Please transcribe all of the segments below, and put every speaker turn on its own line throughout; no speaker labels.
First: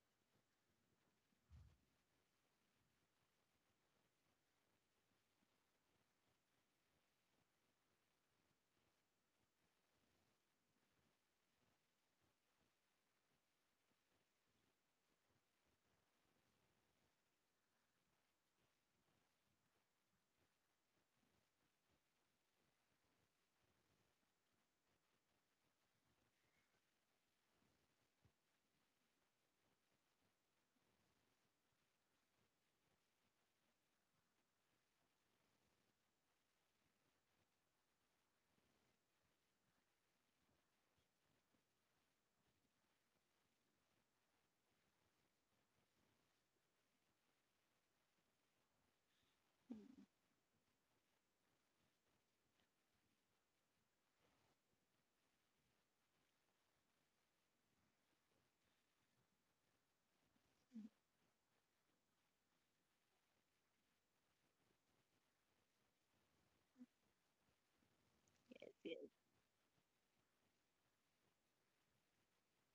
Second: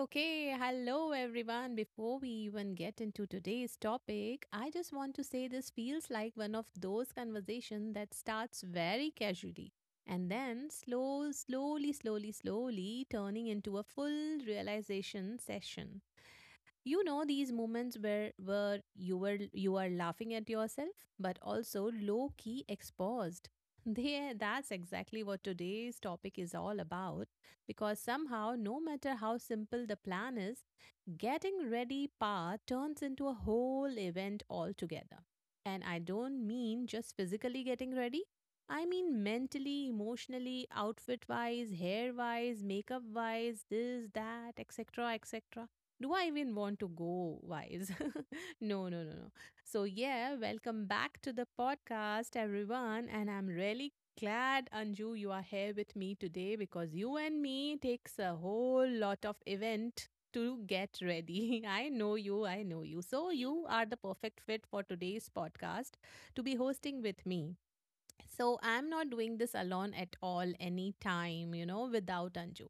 okay. Hello, everyone. Before we even get into today's topic, I just want to say this feels like one of those conversations that starts very casually and then slowly turning into a full realization session. You know these moments where you were you are laughing at yourself, but also low key exposed. There, that's exactly what today's topic is all about. Because somehow, no matter how simple the plan is, getting ready part turns into a whole event altogether. And I don't mean just physically getting ready. I mean mentally, emotionally, outfit wise, hair wise, makeup wise, this, that, etc., etc do I even want to go wise? No, no, no, no. So, yeah, welcome back to the podcast, everyone. And I'm really glad, Anju, you are here with me today because you and me takes a whole lot of event to get ready. I know you, I know you. So, you are the perfect fit for today's podcast to be hosting with me. So, I'm not doing this alone at all, anytime, without Anju.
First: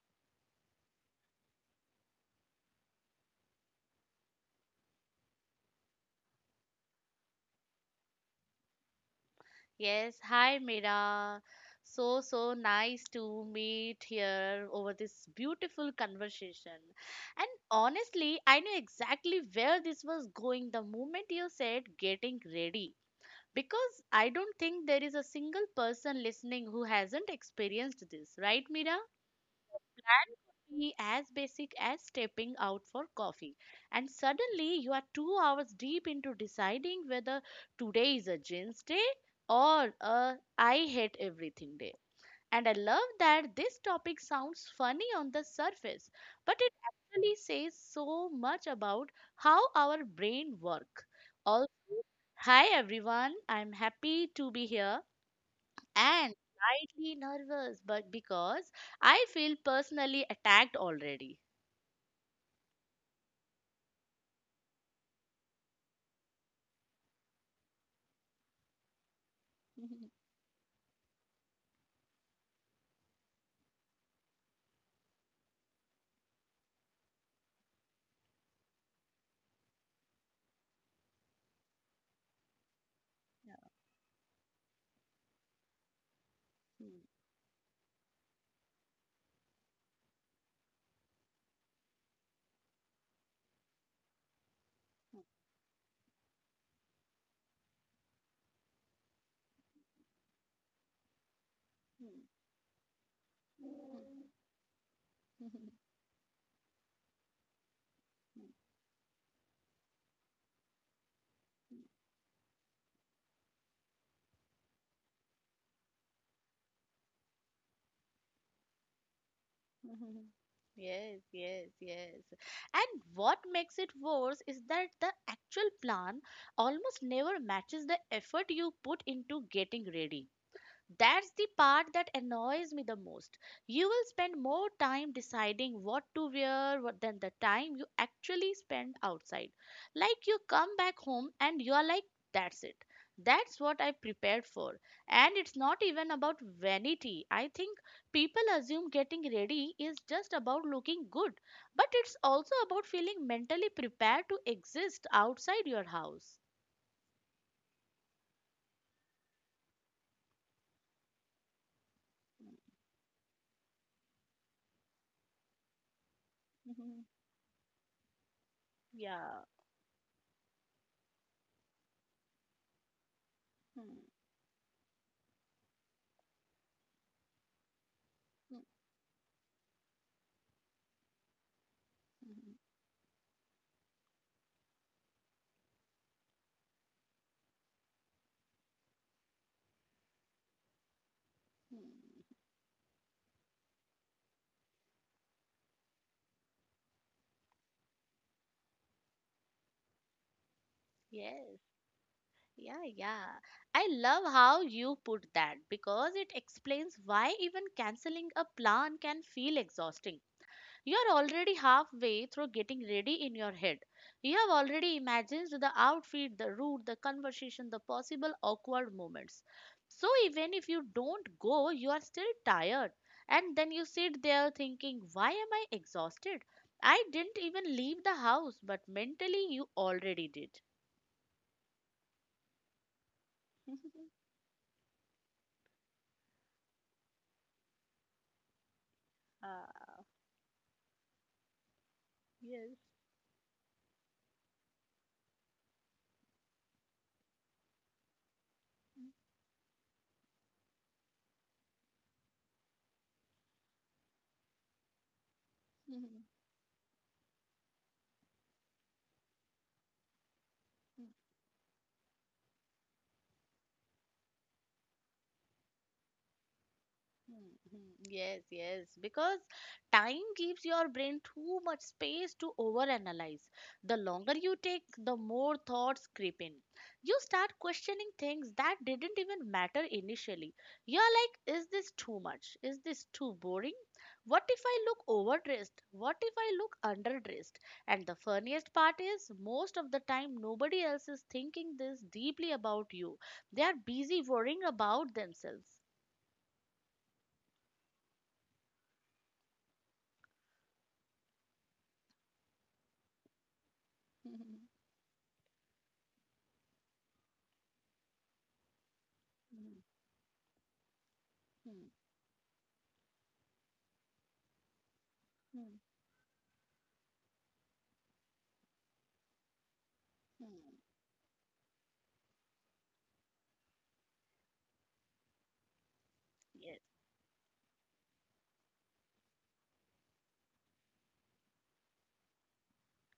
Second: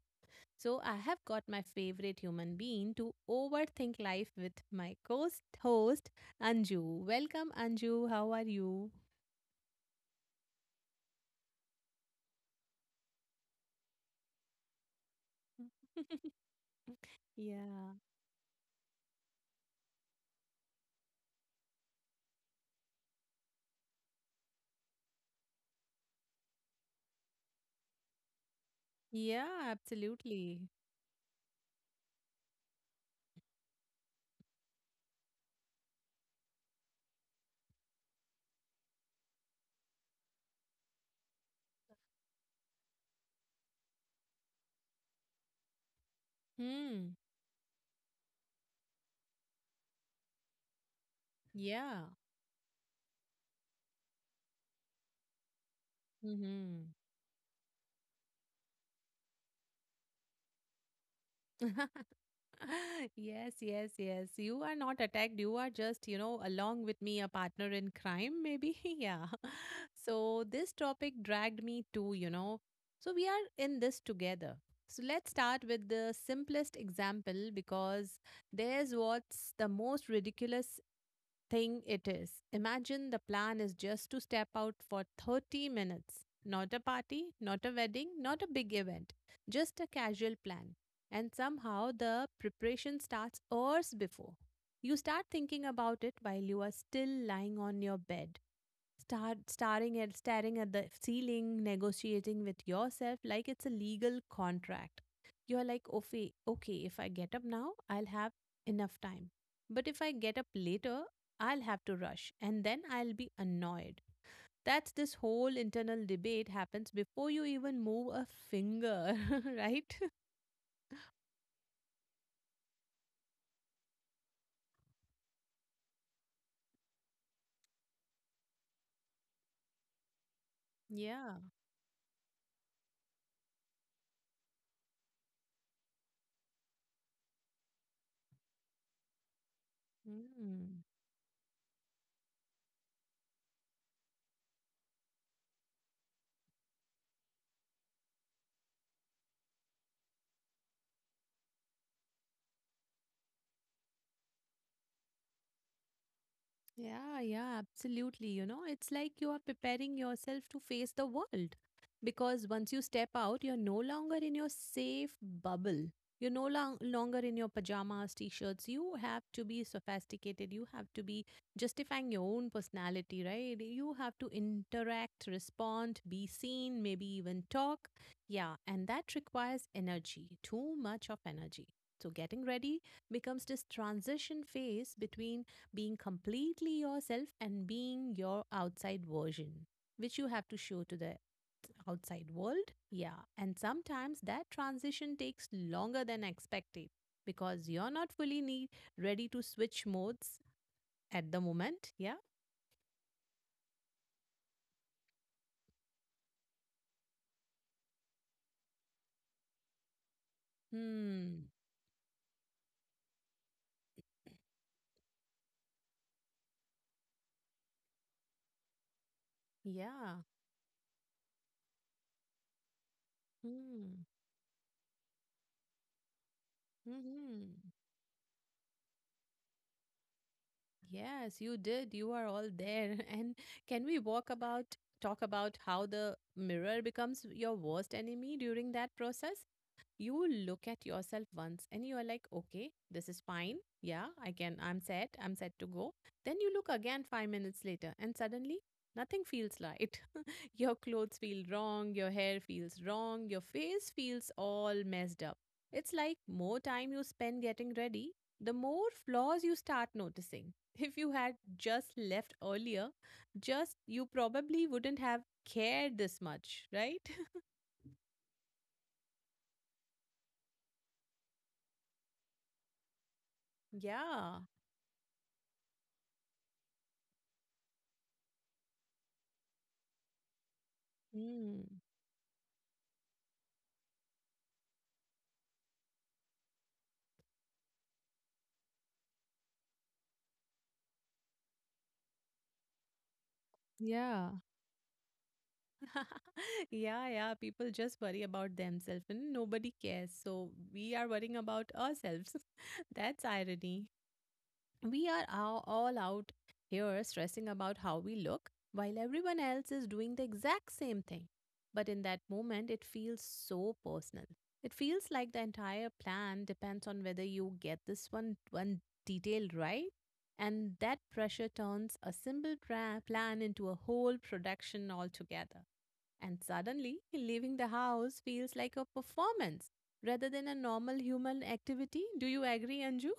So I have got my favorite human being to overthink life with my co-host host, Anju. Welcome Anju, how are you?
Yes, hi Mira. So nice to meet here over this beautiful conversation. And
Yeah.
honestly, I knew exactly where this was going the moment you said getting ready. Because I don't think there is a single person listening who hasn't experienced this, right, Mira?
Yeah,
That
absolutely.
could be as basic as stepping out for coffee. And suddenly you are 2 hours deep into deciding whether today is a jeans day or a I hate everything day. And I love that this topic sounds funny on the surface, but it
Hmm.
actually says so much about how our brain work. Also,
Yeah.
hi everyone, I'm happy to be here and
Mm-hmm.
slightly nervous, but because I feel personally attacked already.
Yes, yes, yes. You are not attacked. You are just, along with me, a partner in crime, maybe. Yeah. So this topic dragged me too, you know. So we are in this together. So let's start with the simplest example because there's what's the most ridiculous thing it is. Imagine the plan is just to step out for 30 minutes. Not a party, not a wedding, not a big event, just a casual plan. And somehow the preparation starts hours before. You start thinking about it while you are still lying on your bed. Start staring at the ceiling, negotiating with yourself like it's a legal contract. You're like, okay, okay, if I get up now, I'll have enough time. But if I get up later, I'll have to rush and then I'll be annoyed. That's this whole internal debate happens before you even move a finger, right?
Yes, yes, yes. And what makes it worse is that the actual plan almost never matches the effort you put into getting ready. That's
Yeah.
the part that annoys me the most. You will spend more time deciding what to wear than the time you actually spend outside. Like you come
Mm.
back home and you are like, that's it. That's what I prepared for. And it's not even about vanity. I think people assume getting ready is just about looking good, but it's also about feeling mentally prepared to exist outside your house.
Yeah, yeah, absolutely. You know, it's like you are preparing yourself to face the world because once you step out, you're no longer in your safe bubble. You're no long,
Mhm.
longer in your pajamas, t shirts. You have to
Yeah.
be sophisticated. You have to be justifying your own personality, right? You
Mhm.
have to interact, respond, be seen, maybe even talk. Yeah, and that requires energy, too much of energy. So, getting
Mhm.
ready becomes this transition phase between being completely yourself and being your outside version, which you have to show to the
Mhm.
outside world. Yeah. And sometimes that transition takes longer than expected because you're not fully need, ready to switch modes at the
Yes,
moment. Yeah.
yeah, yeah. I love how you put that because it explains why even canceling a plan can feel exhausting. You're
Hmm.
already halfway through getting ready in your head. You have already imagined the outfit, the route, the conversation, the possible awkward moments. So
Yeah.
even if you don't go, you are still tired. And then you
Hmm.
sit there thinking, why am I exhausted? I didn't
Hmm.
even leave the house, but mentally you already did.
Yes, you did. You are all there. And can we walk about talk about how the mirror becomes your worst enemy during that process?
Ah.
You will look at yourself once and you are like, okay,
Yes.
this is fine. Yeah, I'm I'm set to go. Then you look again 5 minutes later and suddenly nothing feels right. Your clothes feel wrong, your hair feels wrong, your face feels all messed up. It's
Mhm.
like
Mhm.
more time you spend getting ready, the more flaws you start noticing. If you had just left earlier, just you probably wouldn't have cared this much, right?
Hmm, hmm. Yes, yes, because time gives your brain too much space to overanalyze. The
Yeah.
longer you take, the more thoughts creep in. You start questioning things that didn't even matter initially. You're like,
Hmm.
is this too much? Is this too boring? What if I look overdressed? What if I look underdressed? And the funniest part is, most of the time, nobody else is thinking this deeply about you. They are busy
Yeah.
worrying about themselves.
Yeah, yeah. People just worry about themselves and nobody cares. So we are worrying about ourselves. That's irony. We are all out here stressing about how we look while everyone else is doing the exact same thing. But
Hmm.
in that moment, it feels so personal. It feels like the
Hmm.
entire plan depends on whether you get this one detail right.
Hmm.
And that pressure turns a plan into a whole production altogether. And
Yes.
suddenly, leaving the house feels like a performance rather than a normal human activity. Do you agree, Anju?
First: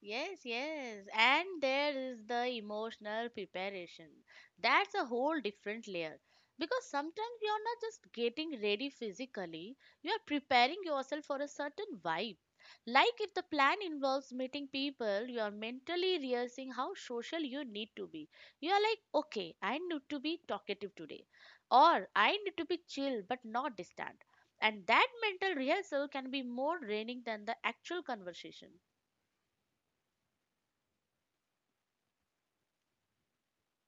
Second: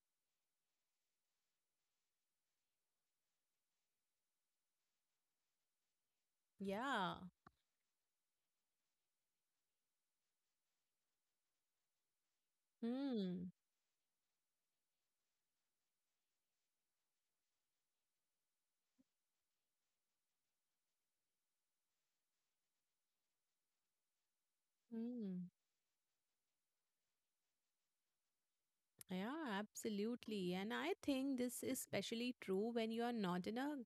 Yes, yes. And there is the emotional preparation. That's a whole different layer. Because
Yeah.
sometimes you're not just getting ready physically, you are preparing yourself for a certain vibe. Like if the
Hmm.
plan involves meeting people, you are mentally rehearsing how social you need to be. You are like, okay, I need to be talkative today, or I need to be chill but not distant. And that
Hmm.
mental rehearsal can be more draining than the actual conversation.
Yeah, absolutely. And I think this is especially true when you are not in a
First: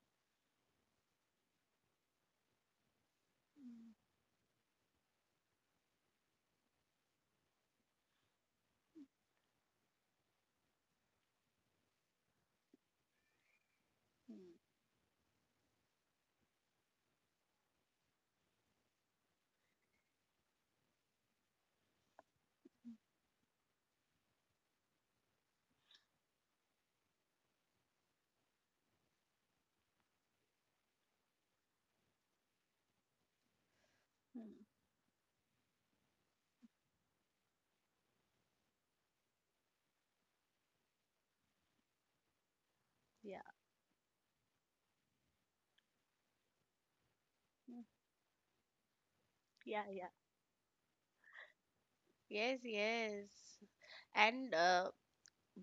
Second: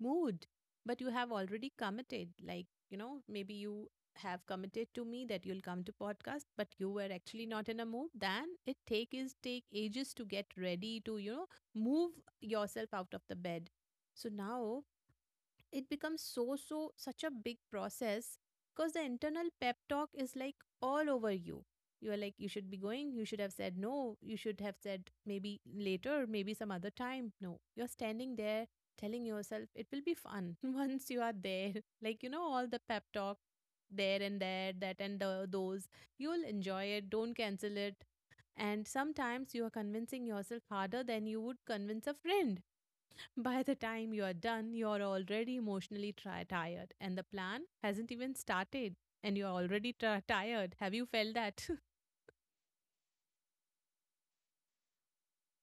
mood, but you have already committed. Like, you know, maybe you have committed to me that you'll come to podcast, but you were actually not in a mood. Then it take ages to get ready to, you know, move yourself out of the bed. So
Mm.
now it becomes such a big process because the internal pep talk is like all over you, you are like you should be going, you should have said no, you should have said maybe later, maybe some other time. No, you're standing there telling yourself it will be fun once you are there. Like, you know, all the pep talk there and
Mm.
there, those you'll enjoy it, don't cancel it. And sometimes you are convincing yourself harder than you would convince a friend.
Yeah.
By the time you are done, you're already emotionally tired, and the plan
Mm.
hasn't even started, and you're
Yeah.
already
Yeah.
tired. Have you felt that?
Yes, yes. And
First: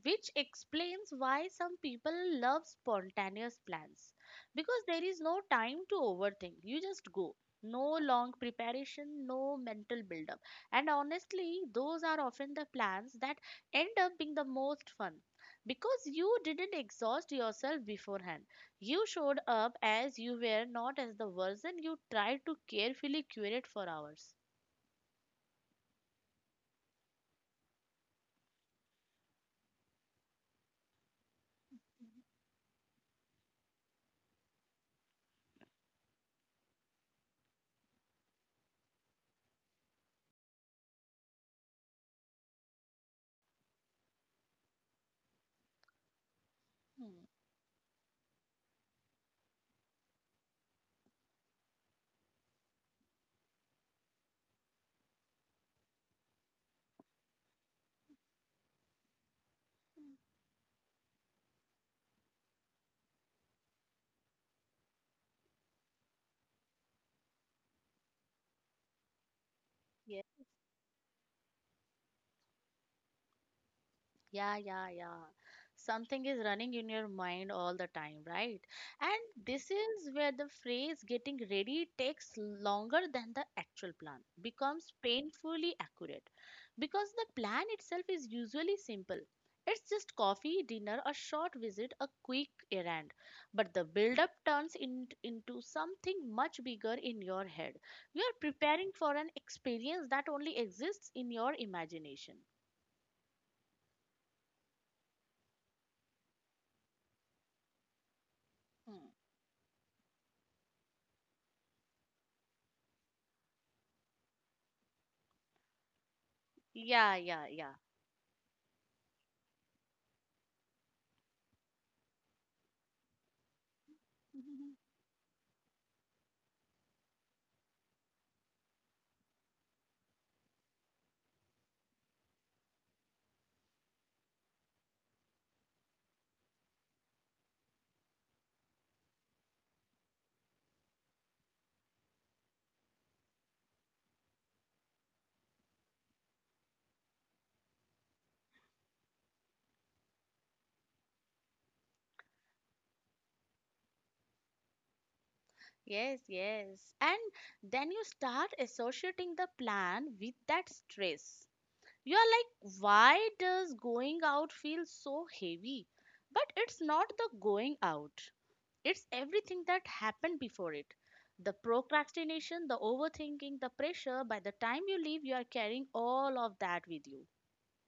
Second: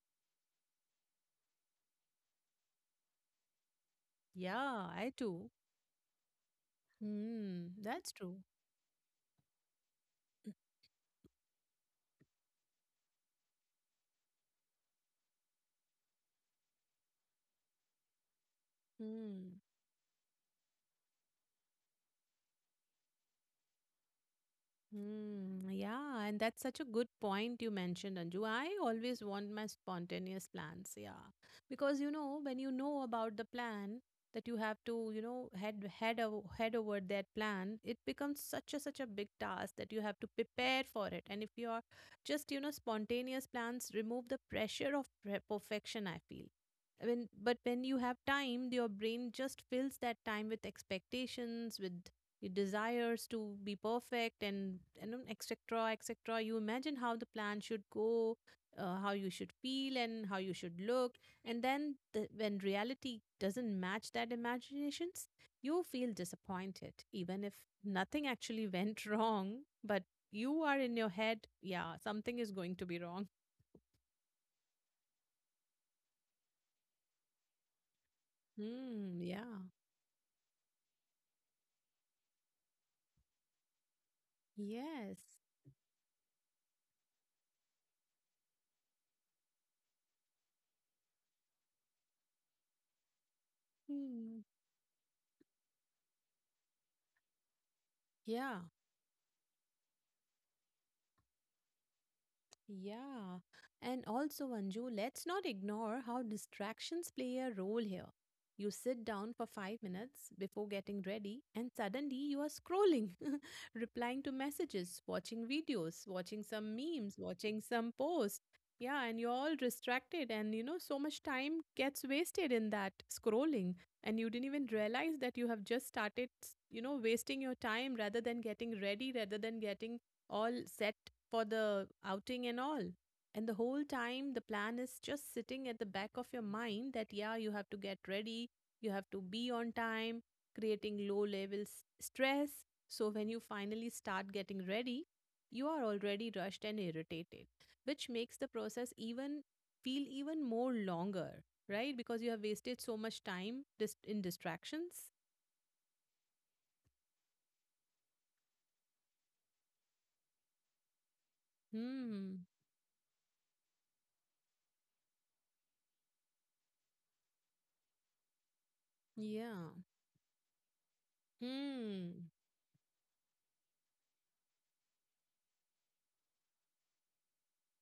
which explains why some people love spontaneous plans.
Yeah,
Because there
I
is no
do.
time to overthink. You just go.
Hmm,
No
that's
long
true.
preparation, no mental build-up. And honestly, those are often the plans that end up being the most fun. Because you didn't exhaust yourself beforehand. You showed
Hmm.
up as you were, not as the version you tried to carefully curate for hours.
Hmm, yeah, and that's such a good point you mentioned, Anju. I always want my spontaneous plans, yeah. Because you know, when you know about the plan that you have to, you know, head over that plan, it becomes such a big task that you have to prepare for it. And if you are just, you know, spontaneous plans, remove the pressure of perfection, I feel. I
Hmm.
mean, but when you have time, your brain just fills that time with expectations, with your desires to be perfect and etc etc. You imagine how the plan should go, how you should feel and how you should look. And then when reality doesn't match that imaginations, you feel disappointed even if nothing actually went wrong. But
Yeah,
you are in your head, yeah, something is going to be wrong.
yeah, yeah, yeah. Something is running in your mind all the time, right?
Hmm.
And
Yeah.
this is where the phrase getting ready takes longer than the actual plan, becomes
Yes.
painfully accurate. Because the plan itself is usually simple. It's just coffee, dinner, a short visit, a quick errand. But the build-up
Hmm.
into something much bigger in your head. You are
Yeah.
preparing for an experience that only exists in your imagination.
Yeah. And also, Anju, let's not ignore how distractions play a role here. You sit
Hmm.
down for 5 minutes before getting ready, and suddenly you are scrolling, replying to messages, watching videos, watching some memes,
Yeah, yeah,
watching
yeah.
some posts. Yeah, and you're all distracted, and you know, so much time gets wasted in that scrolling, and you didn't even realize that you have just started, you know, wasting your time rather than getting ready, rather than getting all set for the outing and all. And the whole time, the plan is just sitting at the back of your mind that, yeah, you have to get ready, you have to be on time, creating low level stress. So when you finally start getting ready, you are already rushed and irritated, which makes the process even feel even more longer, right? Because you have wasted so much time in distractions.
Yes, yes. And then you start associating the plan with that stress. You are
Hmm.
like, why does going out feel so heavy? But it's not the going out, it's everything
Yeah.
that happened before it. The
Hmm.
procrastination, the overthinking, the pressure, by the time you leave, you are carrying all of that with you.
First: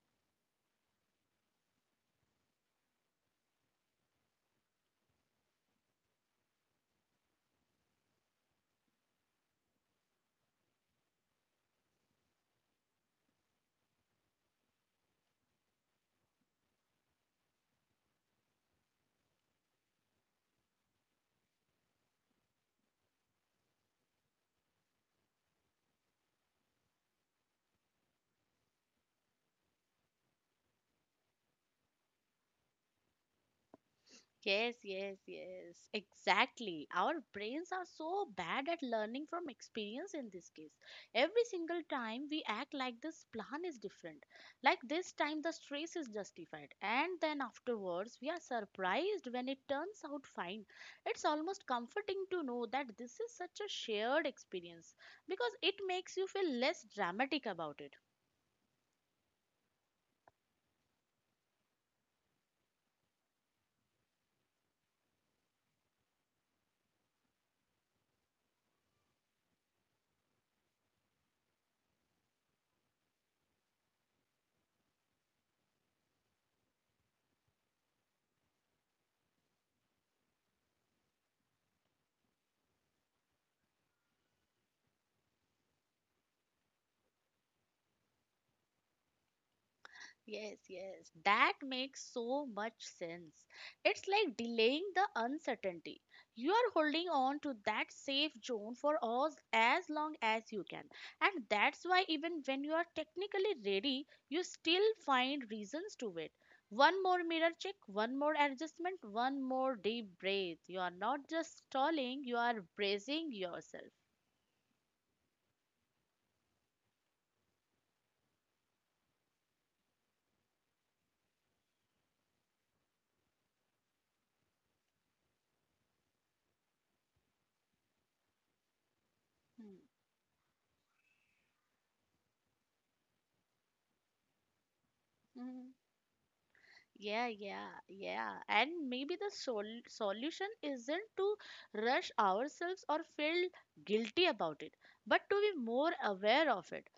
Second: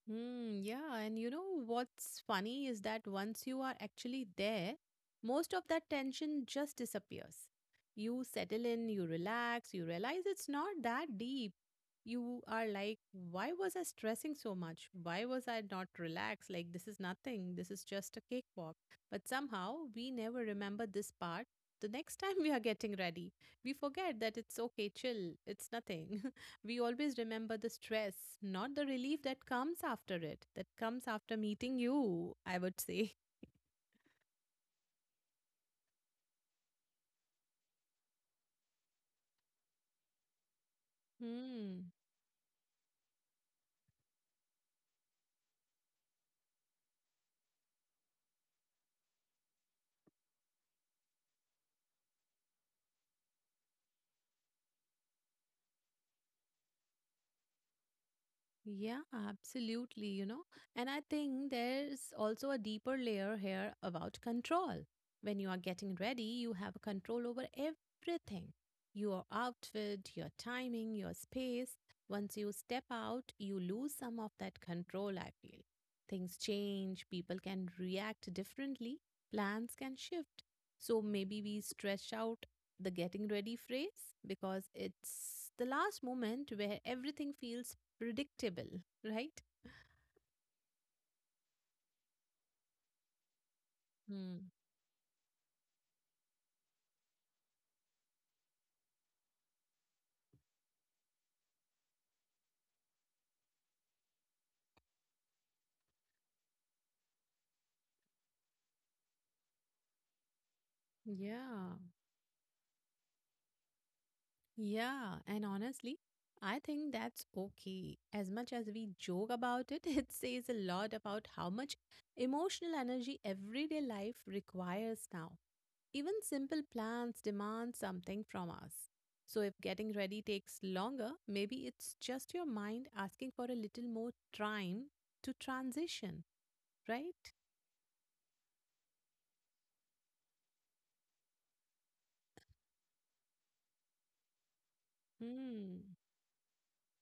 Hmm, yeah, and you know what's funny is that once you are actually there, most of that tension just disappears. You settle in, you relax, you realize it's not that deep. You are like, why was I stressing so much? Why was I not relaxed? Like, this is nothing. This is just a cakewalk. But somehow we never remember this part. The next time we are getting ready, we forget that it's okay, chill, it's nothing. We always remember the stress, not the relief that comes after it, that comes after meeting you, I would say.
Yes, yes, yes. Exactly. Our brains are so bad at learning from experience in this case. Every single
Hmm.
time we act like this plan is different. Like this time the stress is justified. And then afterwards we are surprised when it turns out fine. It's almost comforting to know that this is such a shared experience because it makes you feel less dramatic about it.
Yeah, absolutely, you know. And I think there's also a deeper layer here about control. When you are getting ready, you have control over everything, your outfit, your timing, your space. Once you step out, you lose some of that control, I feel. Things change, people can react differently, plans can shift. So maybe we stretch out the getting ready phrase because it's the last moment where everything feels predictable, right?
Yes, yes, that makes so much sense. It's like
Hmm.
delaying the uncertainty. You are holding on to that safe zone for us as long as you can. And that's why, even when you are technically ready, you still find reasons to wait. One more mirror check, one more adjustment, one more deep breath. You are not just
Yeah.
stalling, you are bracing yourself.
Yeah. And honestly, I think that's okay. As much as we joke about it, it says a lot about how much emotional energy everyday life requires now. Even simple plans demand something from us. So if getting ready takes longer, maybe it's just your mind asking for a little more time to
Hmm.
transition, right?
Yeah, yeah, yeah. And maybe the solution isn't to rush ourselves or feel guilty about it, but to be
Hmm.
more aware of it.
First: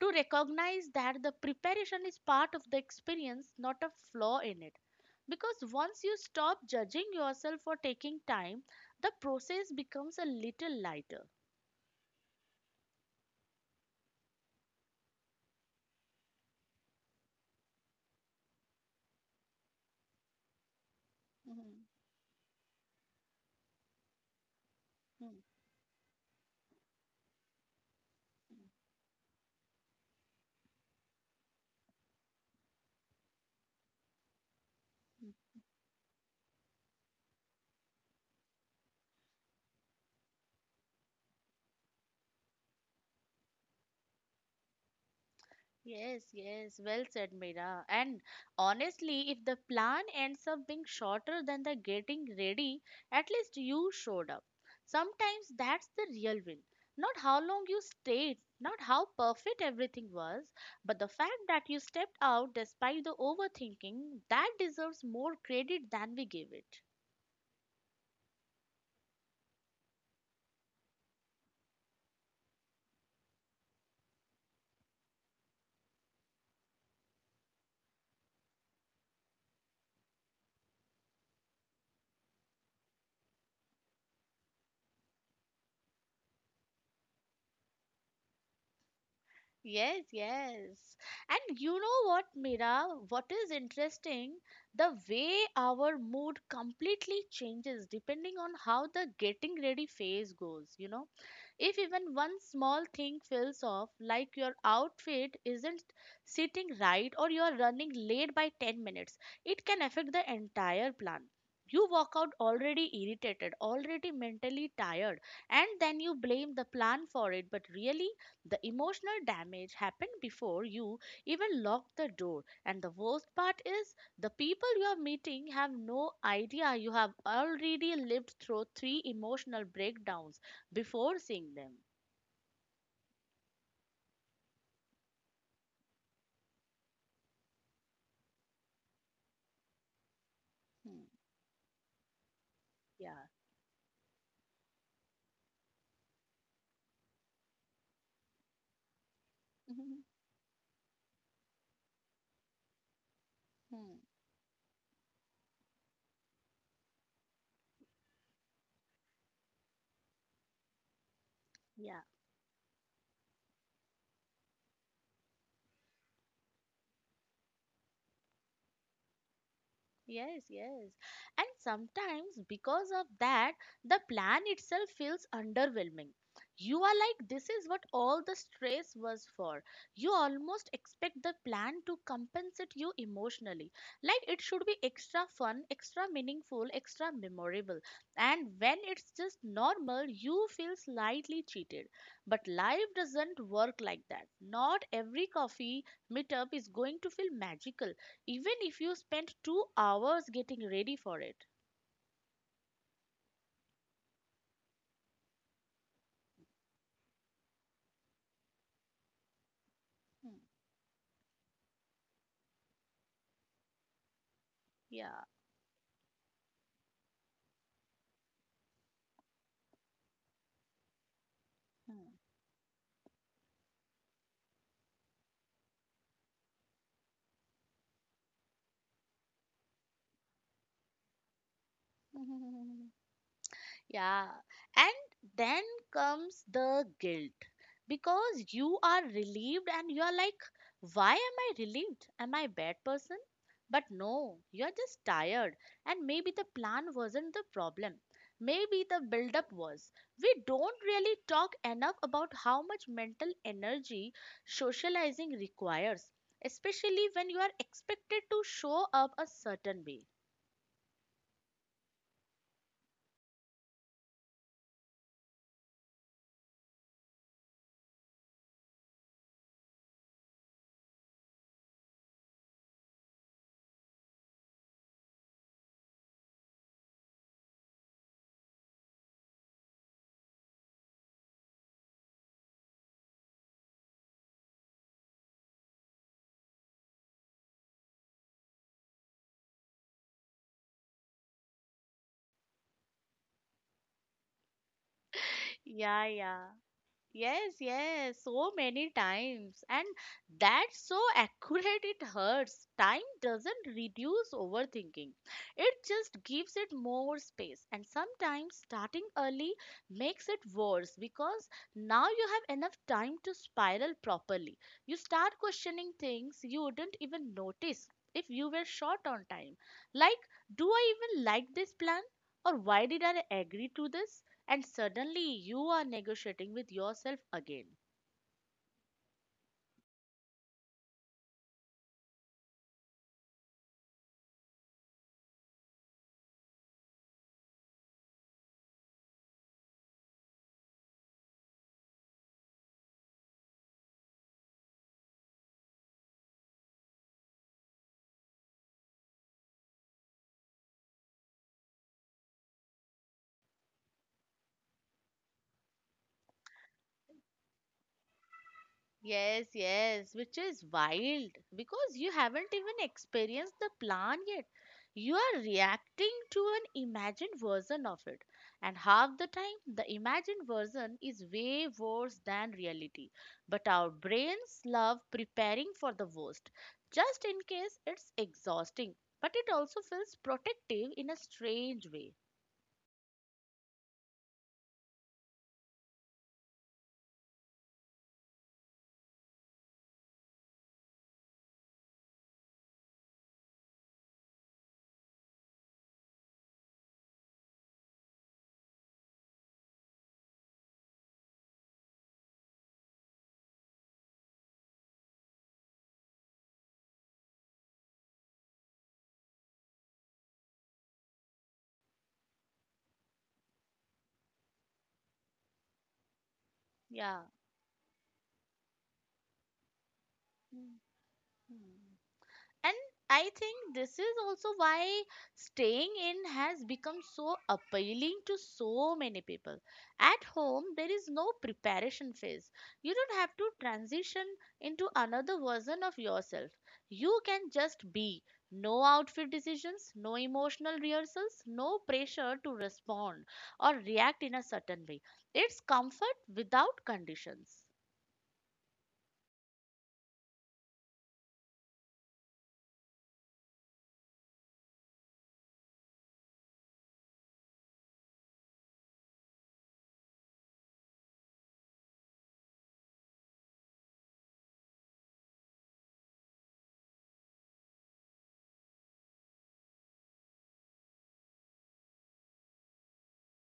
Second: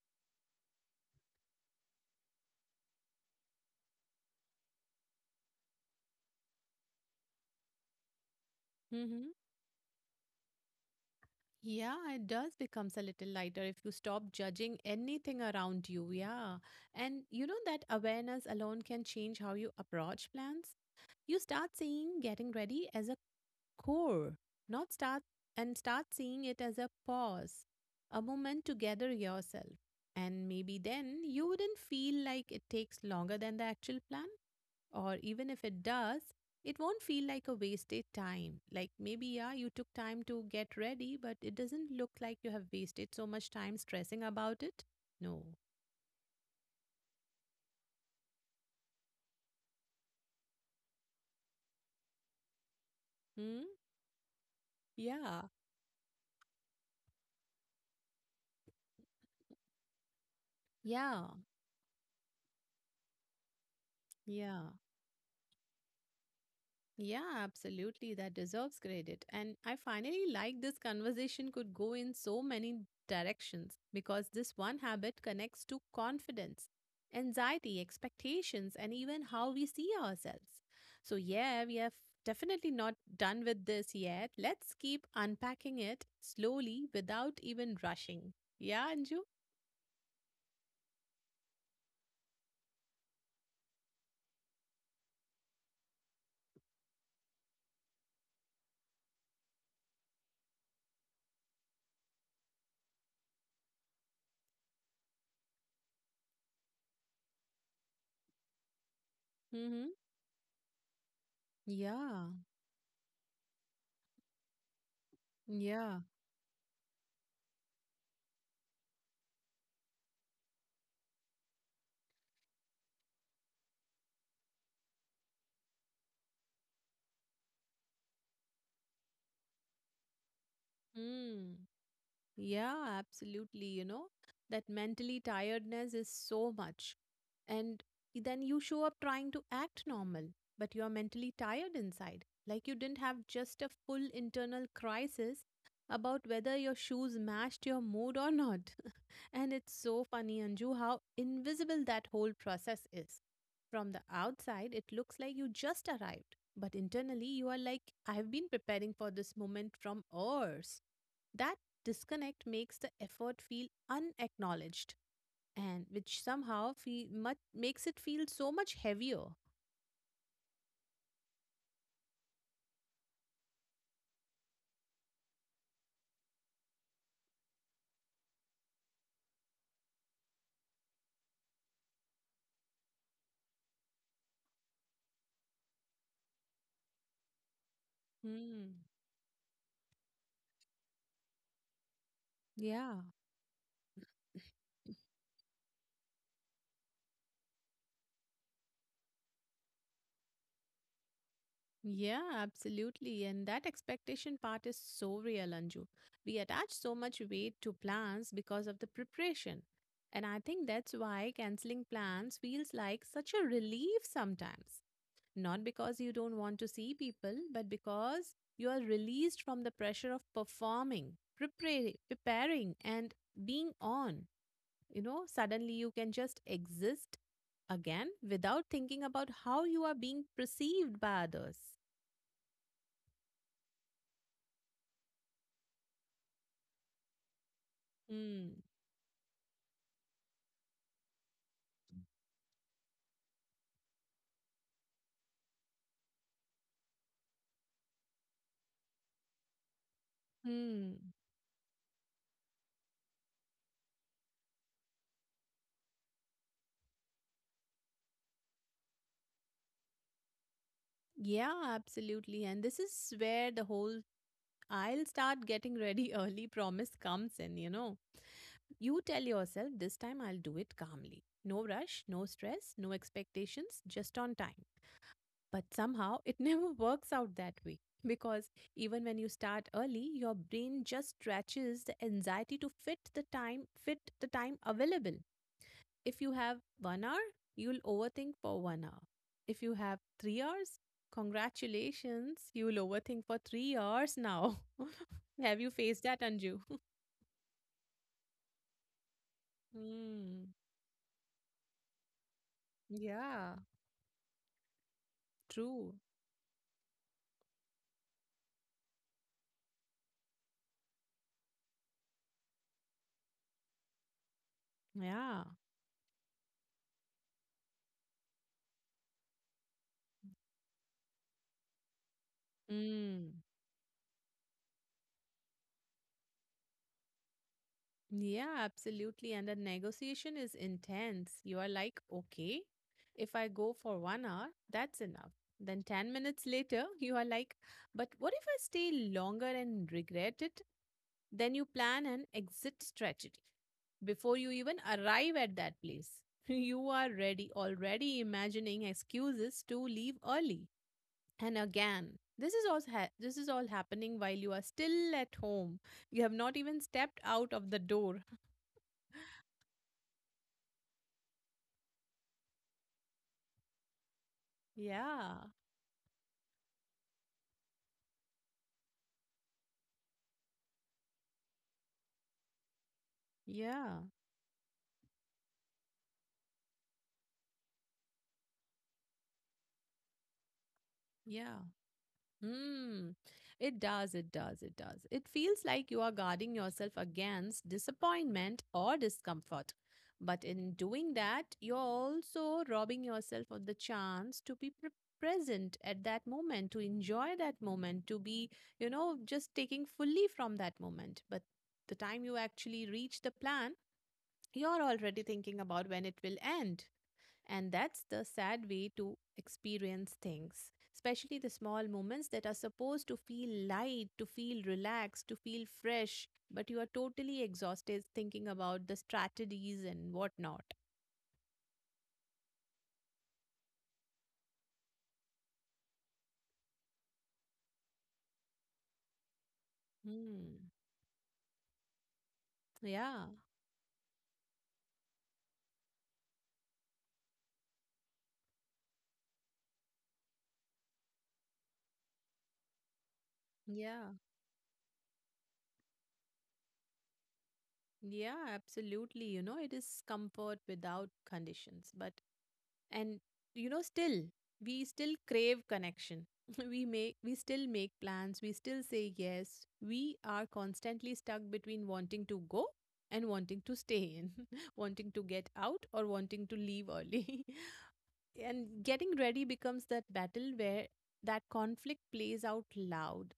To recognize that the preparation is part of the experience, not a flaw in it. Because once you stop judging yourself for taking time, the
Mm-hmm.
process becomes a little lighter.
Yeah, it does becomes a little lighter if you stop judging anything around you. Yeah. And you know that awareness alone can change how you approach plans. You start
Mhm,
seeing getting ready as a core, not start,
mhm,
and start seeing it as a pause, a
mhm.
moment to gather yourself. And maybe then you wouldn't feel like it takes longer than the actual plan. Or even if it does, it won't feel like a wasted time. Like maybe, yeah, you took time to get ready, but it doesn't look like you have wasted so much time stressing about it. No.
Yes, yes, well said, Mira. And honestly, if the plan ends up being shorter than the getting ready, at least
Hmm?
you showed up.
Yeah.
Sometimes that's the real win. Not how long you stayed, not how perfect everything was, but the
Yeah.
fact that you stepped out despite the overthinking, that
Yeah.
deserves more credit than we give it.
Yeah, absolutely. That deserves credit. And I finally like this conversation could go in so many directions because this one habit connects to confidence, anxiety, expectations, and even how we see ourselves. So, yeah, we have definitely not done with this yet. Let's keep unpacking it slowly without even rushing. Yeah, Anju?
Yes, yes. And you know what, Mira? What is interesting? The way our mood completely changes depending on how the getting ready phase goes, you know? If even one small thing feels off, like your outfit isn't sitting right or you're running late by 10 minutes, it can
Mm-hmm.
affect the entire plan. You walk
Yeah.
out already irritated, already mentally tired, and then
Yeah.
you blame the plan for it, but really, the emotional damage happened before you even locked the door. And the worst part is, the people you are meeting have no idea you have already lived through 3 emotional breakdowns before seeing
Mm.
them.
Yeah, absolutely. You know, that mentally tiredness is so much. And then you show up trying to act normal, but you're
Hmm.
mentally tired inside. Like you didn't
Yeah,
have just a full internal crisis about whether your shoes matched your mood or not. And it's so
Hmm.
funny, Anju, how invisible that whole process is. From
Hmm.
the outside, it looks like you just arrived, but internally, you are like, I've been preparing for this moment from hours that
yeah.
disconnect makes the effort feel unacknowledged, and which somehow feel much makes it feel so much heavier.
Yes, yes. And sometimes because of that, the plan itself feels underwhelming. You are like, this is what all the stress was for. You almost expect the plan to compensate you emotionally. Like it should be extra fun, extra meaningful, extra memorable. And
Hmm.
when it's just normal, you feel slightly cheated. But life
Yeah.
doesn't work like that. Not every coffee meetup is going to feel magical even if you spend 2 hours getting ready for it.
Yeah, absolutely. And that expectation part is so real, Anju. We attach so much weight to plans because of the preparation. And I
Hmm.
think that's why canceling plans feels like such a relief sometimes.
Yeah.
Not because you don't want to see people, but because you are released from the pressure of performing,
Hmm.
preparing, and being on. You know, suddenly you can just exist again without thinking about how you are being perceived by others.
Hmm. Yeah, and then comes the guilt because
Hmm.
you are relieved and you are like, why am I relieved? Am I a bad person? But no, you're just tired, and maybe the plan wasn't the problem. Maybe the build-up was. We don't
Hmm.
really talk enough about how much mental energy socializing requires, especially when you are expected to show up a certain way.
Yeah, absolutely. And this is where the whole I'll start getting ready early promise comes in, you know. You tell yourself, this time I'll do it calmly. No rush, no stress, no expectations, just on time. But somehow it never works out that way because even when you start early, your brain just stretches the anxiety to fit the time available. If you have 1 hour, you'll overthink for 1 hour. If you have 3 hours, congratulations, you'll overthink for 3 hours now. Have you faced
Yeah,
that,
yeah.
Anju?
Yes, yes, so many times. And
Hmm.
that's so accurate it hurts. Time
Yeah,
doesn't reduce overthinking, it
true.
just gives it more space. And sometimes starting early makes it worse because now you have enough time to spiral properly. You start
Yeah.
questioning things you wouldn't even notice if you were short on time. Like, do I even like this plan? Or why did I
Mm.
agree to this? And suddenly you are negotiating with yourself again.
Yeah, absolutely. And the negotiation is intense. You are like, okay, if I go for 1 hour, that's enough. Then 10 minutes later, you are like, but what if I stay longer and regret it? Then you plan an exit strategy before you even arrive at that place. You are ready, already imagining excuses to leave early. And again, this is all happening while you are still at home. You have not even stepped out of the door.
Yes, yes. Which is wild because you haven't even experienced the plan yet. You are
Yeah.
reacting to an imagined version of it, and half the time, the imagined version is way worse than reality. But our
Yeah.
brains love preparing for the worst, just in case it's exhausting, but it also feels protective in a
Yeah.
strange way.
Hmm, it does. It feels like you are guarding yourself against disappointment or discomfort. But in doing that, you're also robbing yourself of the chance to be present at that moment, to enjoy that moment, to be, you know, just taking fully from that moment. But the time you actually reach the plan, you're already thinking about when it will end. And that's the sad way to experience things, especially the small moments that are supposed to feel light, to feel relaxed, to feel fresh, but you are
Yeah.
totally exhausted thinking about the strategies and whatnot.
Mhm. And I think this is also why staying in has become so appealing to so many people. At home,
Hmm.
there is no preparation phase. You don't
Yeah,
have to transition into another version of yourself. You can just be. No outfit decisions, no emotional rehearsals, no pressure to respond or
yeah,
react in a certain way. It's comfort without conditions.
yeah, absolutely. You know, it is comfort without conditions, but and you know still we still crave connection. We still make plans, we still say yes, we are constantly stuck between wanting to go and wanting to stay in, wanting to get out or wanting to leave early. And getting ready becomes that battle where that conflict plays out loud.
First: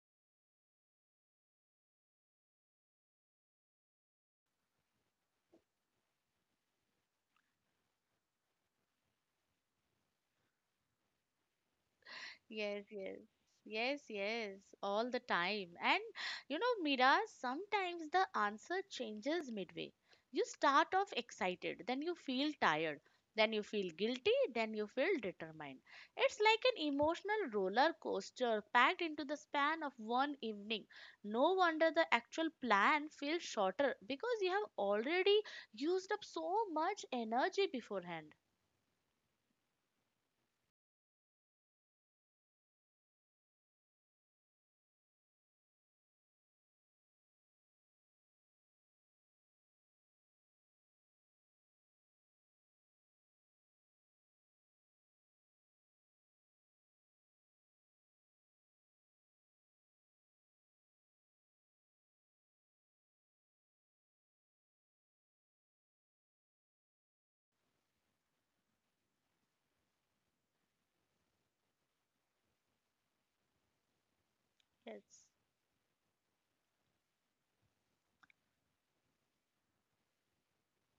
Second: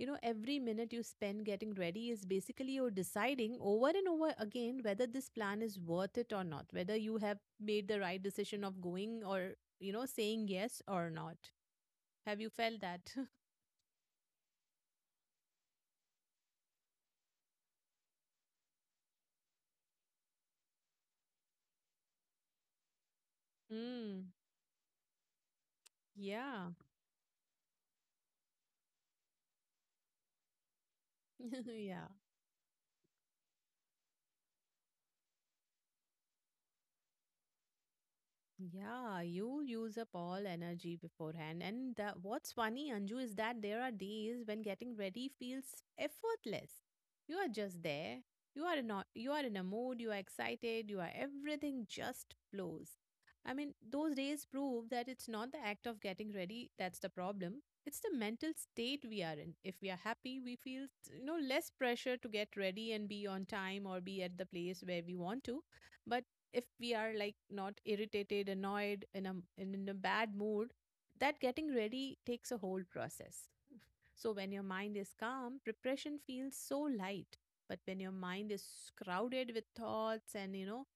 You know, every minute you spend getting ready is basically you're deciding over and over again whether this plan is worth it or not, whether you have made the right decision of going or, you know, saying yes or not. Have you felt
Yes,
that?
yes. Yes, yes, all the time. And you know, Mira, sometimes the answer changes midway. You start off excited, then you feel tired, then you feel guilty,
Mm,
then you feel determined. It's like
yeah.
an emotional roller coaster packed into the span of one evening. No wonder the
Yeah.
actual plan feels shorter because you have already used up so much energy beforehand.
Yeah, you use up all energy beforehand. And the, what's funny, Anju, is that there are days when getting ready feels effortless. You are just there. You are not. You are in a mood. You are excited. You are everything just flows. I mean, those days prove that it's not the act of getting ready that's the problem. It's the mental state we are in. If we are happy, we feel you know less pressure to get ready and be on time or be at the place where we want to. But if we are like not irritated, annoyed, in a bad mood, that getting ready takes a whole process. So when your mind is
Yes,
calm, preparation feels so light. But when your mind is crowded with thoughts and you know,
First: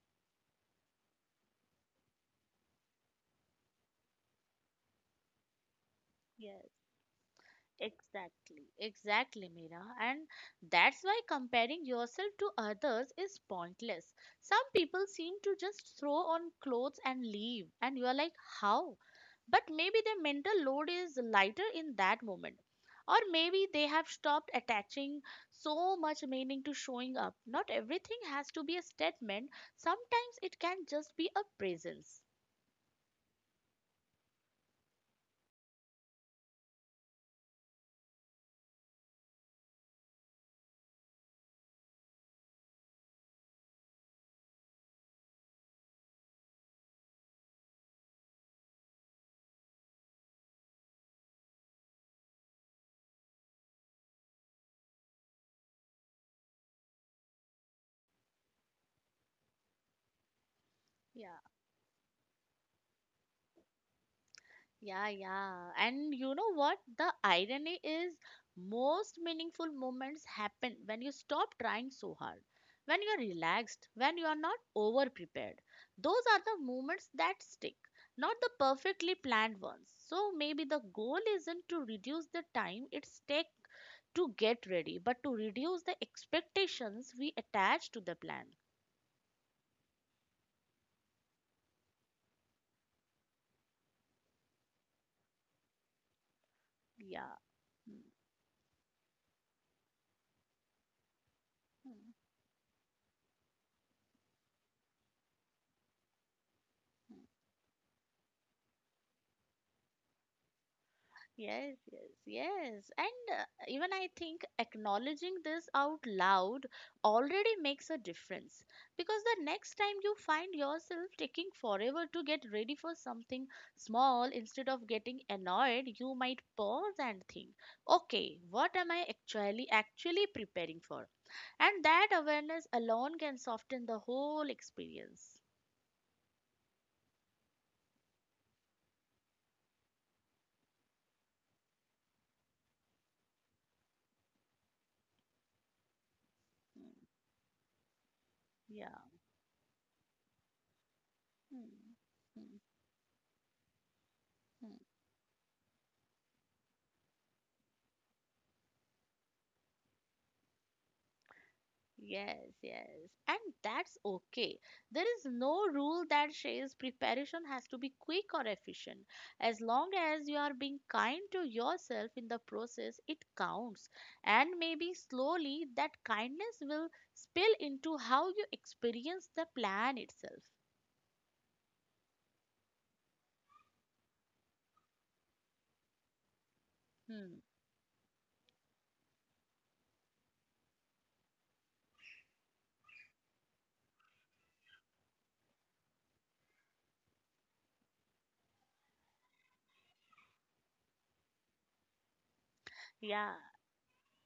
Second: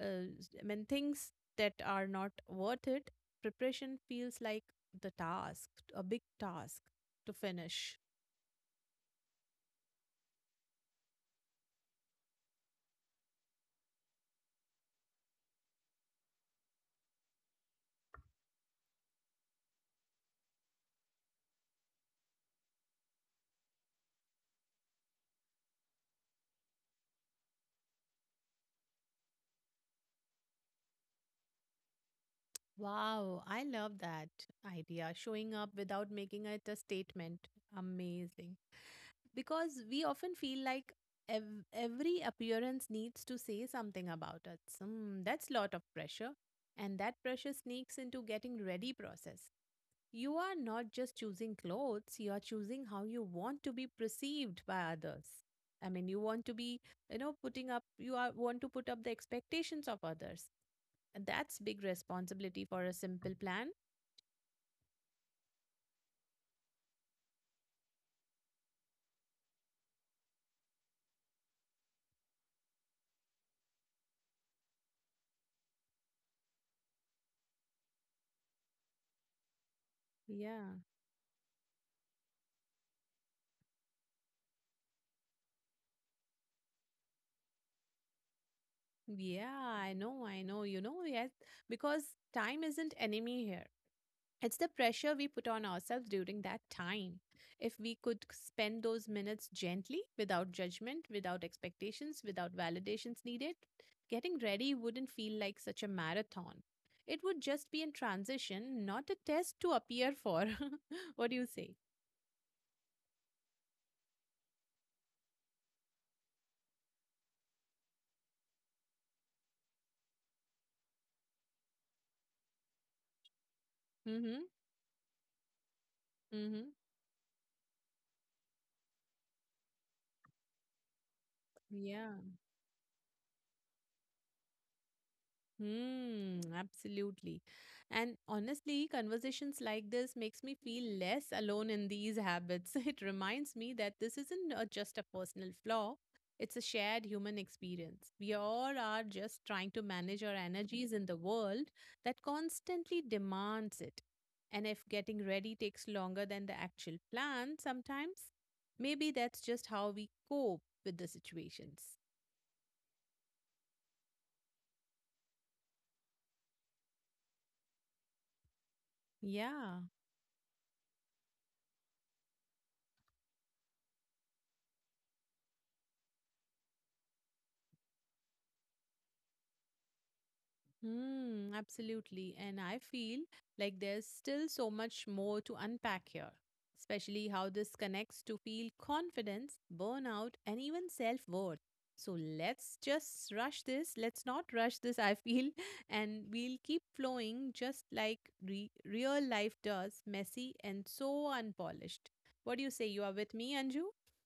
I things that are not worth it, preparation feels like the task, a big task
yes.
to finish.
Exactly, exactly, Mira. And that's why comparing yourself to others is pointless. Some people seem to just throw on clothes and leave, and you're like, how? But maybe their mental load is lighter in that moment. Or maybe they have stopped attaching so much meaning to showing up. Not everything has to be a statement, sometimes it can just be a presence.
Wow, I love that idea. Showing up without making it a statement. Amazing. Because we often feel like every appearance needs to say something about us. Mm, that's lot of pressure, and that pressure sneaks into getting ready process. You are not just choosing clothes; you are choosing how you want to be perceived by others. I mean, you want to be, you know, putting up. You are want to put up the expectations of others. And
Yeah.
that's big responsibility for a simple plan.
Yeah, yeah. And you know what? The irony is most meaningful moments happen when you stop trying so hard, when you're relaxed, when you are not over prepared. Those are the moments that stick, not the perfectly planned ones. So maybe
Yeah,
the goal isn't to reduce the time it's take to get ready, but to reduce the expectations we attach to the plan.
yeah, I know. You know, yes, because time isn't enemy here. It's the pressure we put on ourselves during that time.
Yeah.
If we
Mm.
could spend those minutes gently, without judgment, without
Mm.
expectations, without validations needed, getting ready wouldn't feel like such a marathon. It would just be in transition, not a test to appear for. What do you say?
Yes, yes, yes. And even I think acknowledging this out loud already makes a difference because the next time you find yourself taking forever to get ready for something
Mm
small,
hmm.
instead of getting annoyed, you might
Mm hmm.
pause and think, okay, what am I actually preparing for? And that
Yeah.
awareness alone can soften the whole experience.
Hmm, absolutely. And honestly, conversations like this makes me feel less alone in these habits. It reminds me that this isn't just a personal flaw, it's a shared
Mm.
human experience. We all
Yeah.
are just trying to manage our energies in the world
Mm,
that
mm,
constantly demands it. And
mm.
if getting ready takes longer than the actual plan sometimes, maybe that's just how we cope with the situations.
Yes, yes. And that's okay. There is no rule that says preparation has to be quick or efficient. As
Yeah.
long as you are being kind to yourself in the process, it counts. And maybe slowly that kindness will spill into how you experience the plan itself.
Hmm, absolutely. And I feel like there's still so much more to unpack here, especially
Hmm.
how this connects to feel confidence, burnout, and even self worth. So let's just rush this. Let's not rush this, I feel. And we'll keep flowing just like real life does, messy and so unpolished. What do you say? You are with
Yeah.
me, Anju?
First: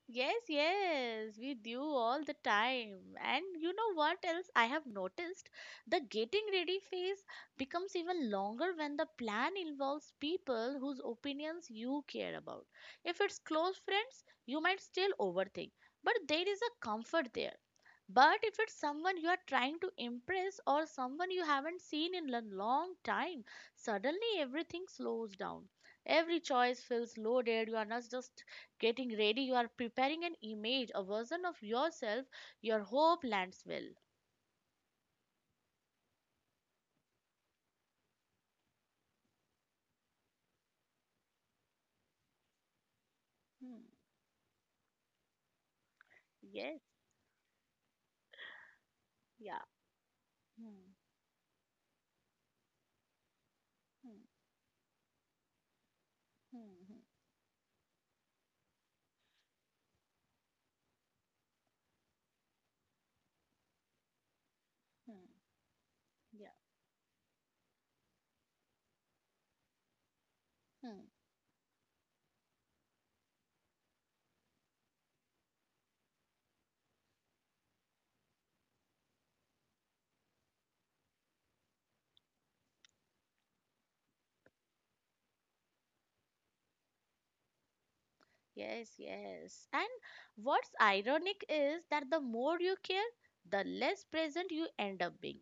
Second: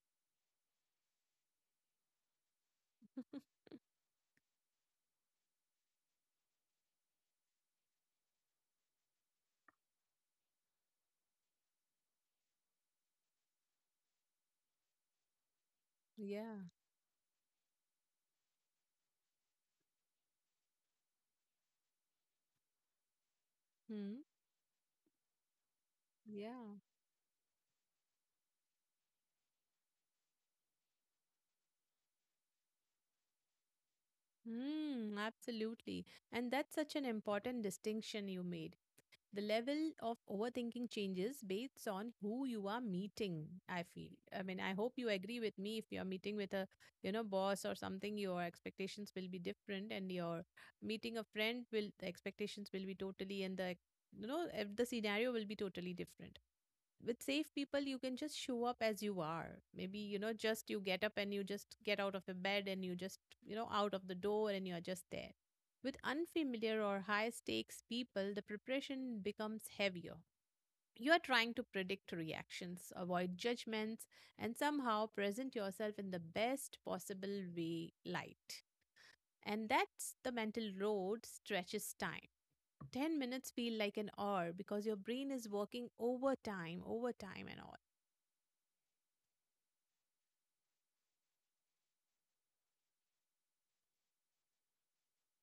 Yes, yes, we do all the time. And you know what else I have noticed? The getting ready phase becomes even longer when the plan involves people whose opinions you care about. If it's close friends, you might still overthink, but there is
Yeah.
a comfort there. But if it's someone you are trying to impress or someone you haven't seen in a long time,
Hmm.
suddenly everything slows down. Every
Yeah.
choice feels loaded. You are not just getting ready, you are preparing an image, a version of yourself. Your hope lands well.
Hmm. Absolutely. And that's such an important distinction you made. The level of overthinking changes based on who you are meeting, I
Hmm.
feel. I mean, I hope you agree with me. If you're meeting with a,
Yes.
you know, boss or something, your expectations will be
Yeah.
different. And your
Hmm.
meeting a friend will, the expectations will be totally, and the,
Hmm.
you know, the scenario will be totally different.
Hmm.
With safe people, you can just show up as you are. Maybe, you know, just you get up and you just get out of the bed and you just, you know, out of the door and you are just
Hmm. Hmm.
there. With
Yeah.
unfamiliar or high stakes people, the preparation becomes heavier.
Hmm.
You are trying to predict reactions, avoid judgments, and somehow present yourself in the best possible way light. And that's the mental road stretches time. 10 minutes feel like an hour because your brain is working overtime and all.
Yes, yes. And what's ironic is that the more you care, the less present you end up being.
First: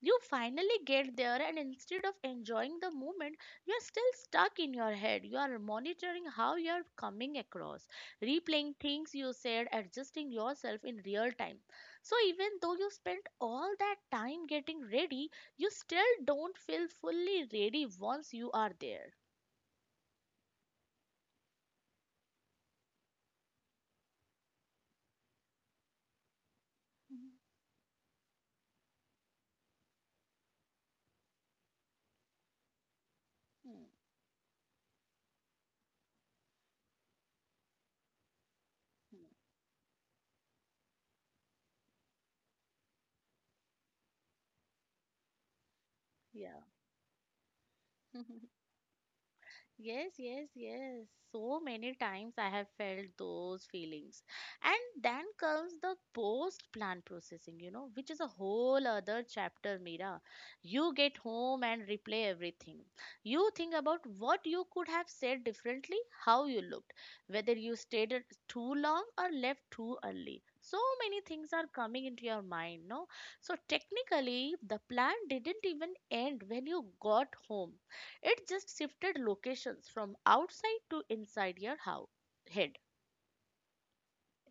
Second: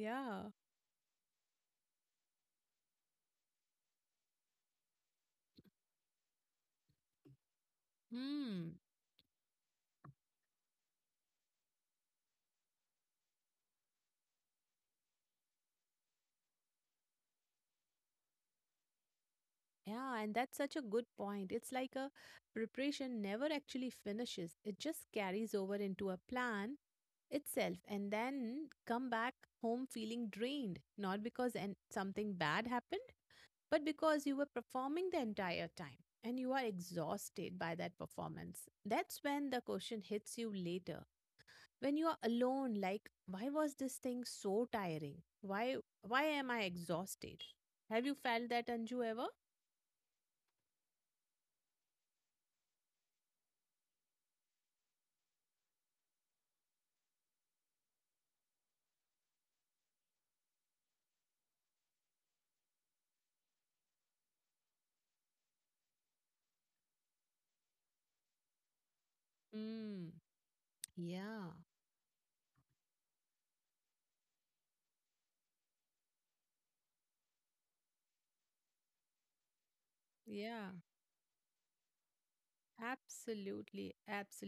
You finally get there, and instead of enjoying the moment, you're still stuck in your head. You are monitoring how you're coming across,
Hmm.
replaying things you said, adjusting yourself in real time. So, even though you spent all that time getting ready, you still don't feel fully ready once you are there.
Yeah, and that's such a good point. It's like a preparation never actually finishes. It just carries over into a plan
Mhm.
itself and then come back home feeling drained, not because and something bad happened,
Hmm,
but because you were performing the entire time and you are exhausted by that performance. That's
hmm.
when the question hits you later. When you are alone, like, why was this thing so tiring? why why am I
Yeah.
exhausted? Have you felt that, Anju, ever?
Yes, yes, yes. So many times I have felt those feelings. And then comes the post plan processing, you know, which is a whole other chapter, Mira. You get home and replay everything. You think about what you could have said differently, how you looked, whether you too long or left too
Mm.
early. So many things
Yeah,
are coming into your mind, no? So technically, the plan didn't even end when you got home, it just shifted locations from
yeah.
outside to inside your house head.
Absolutely,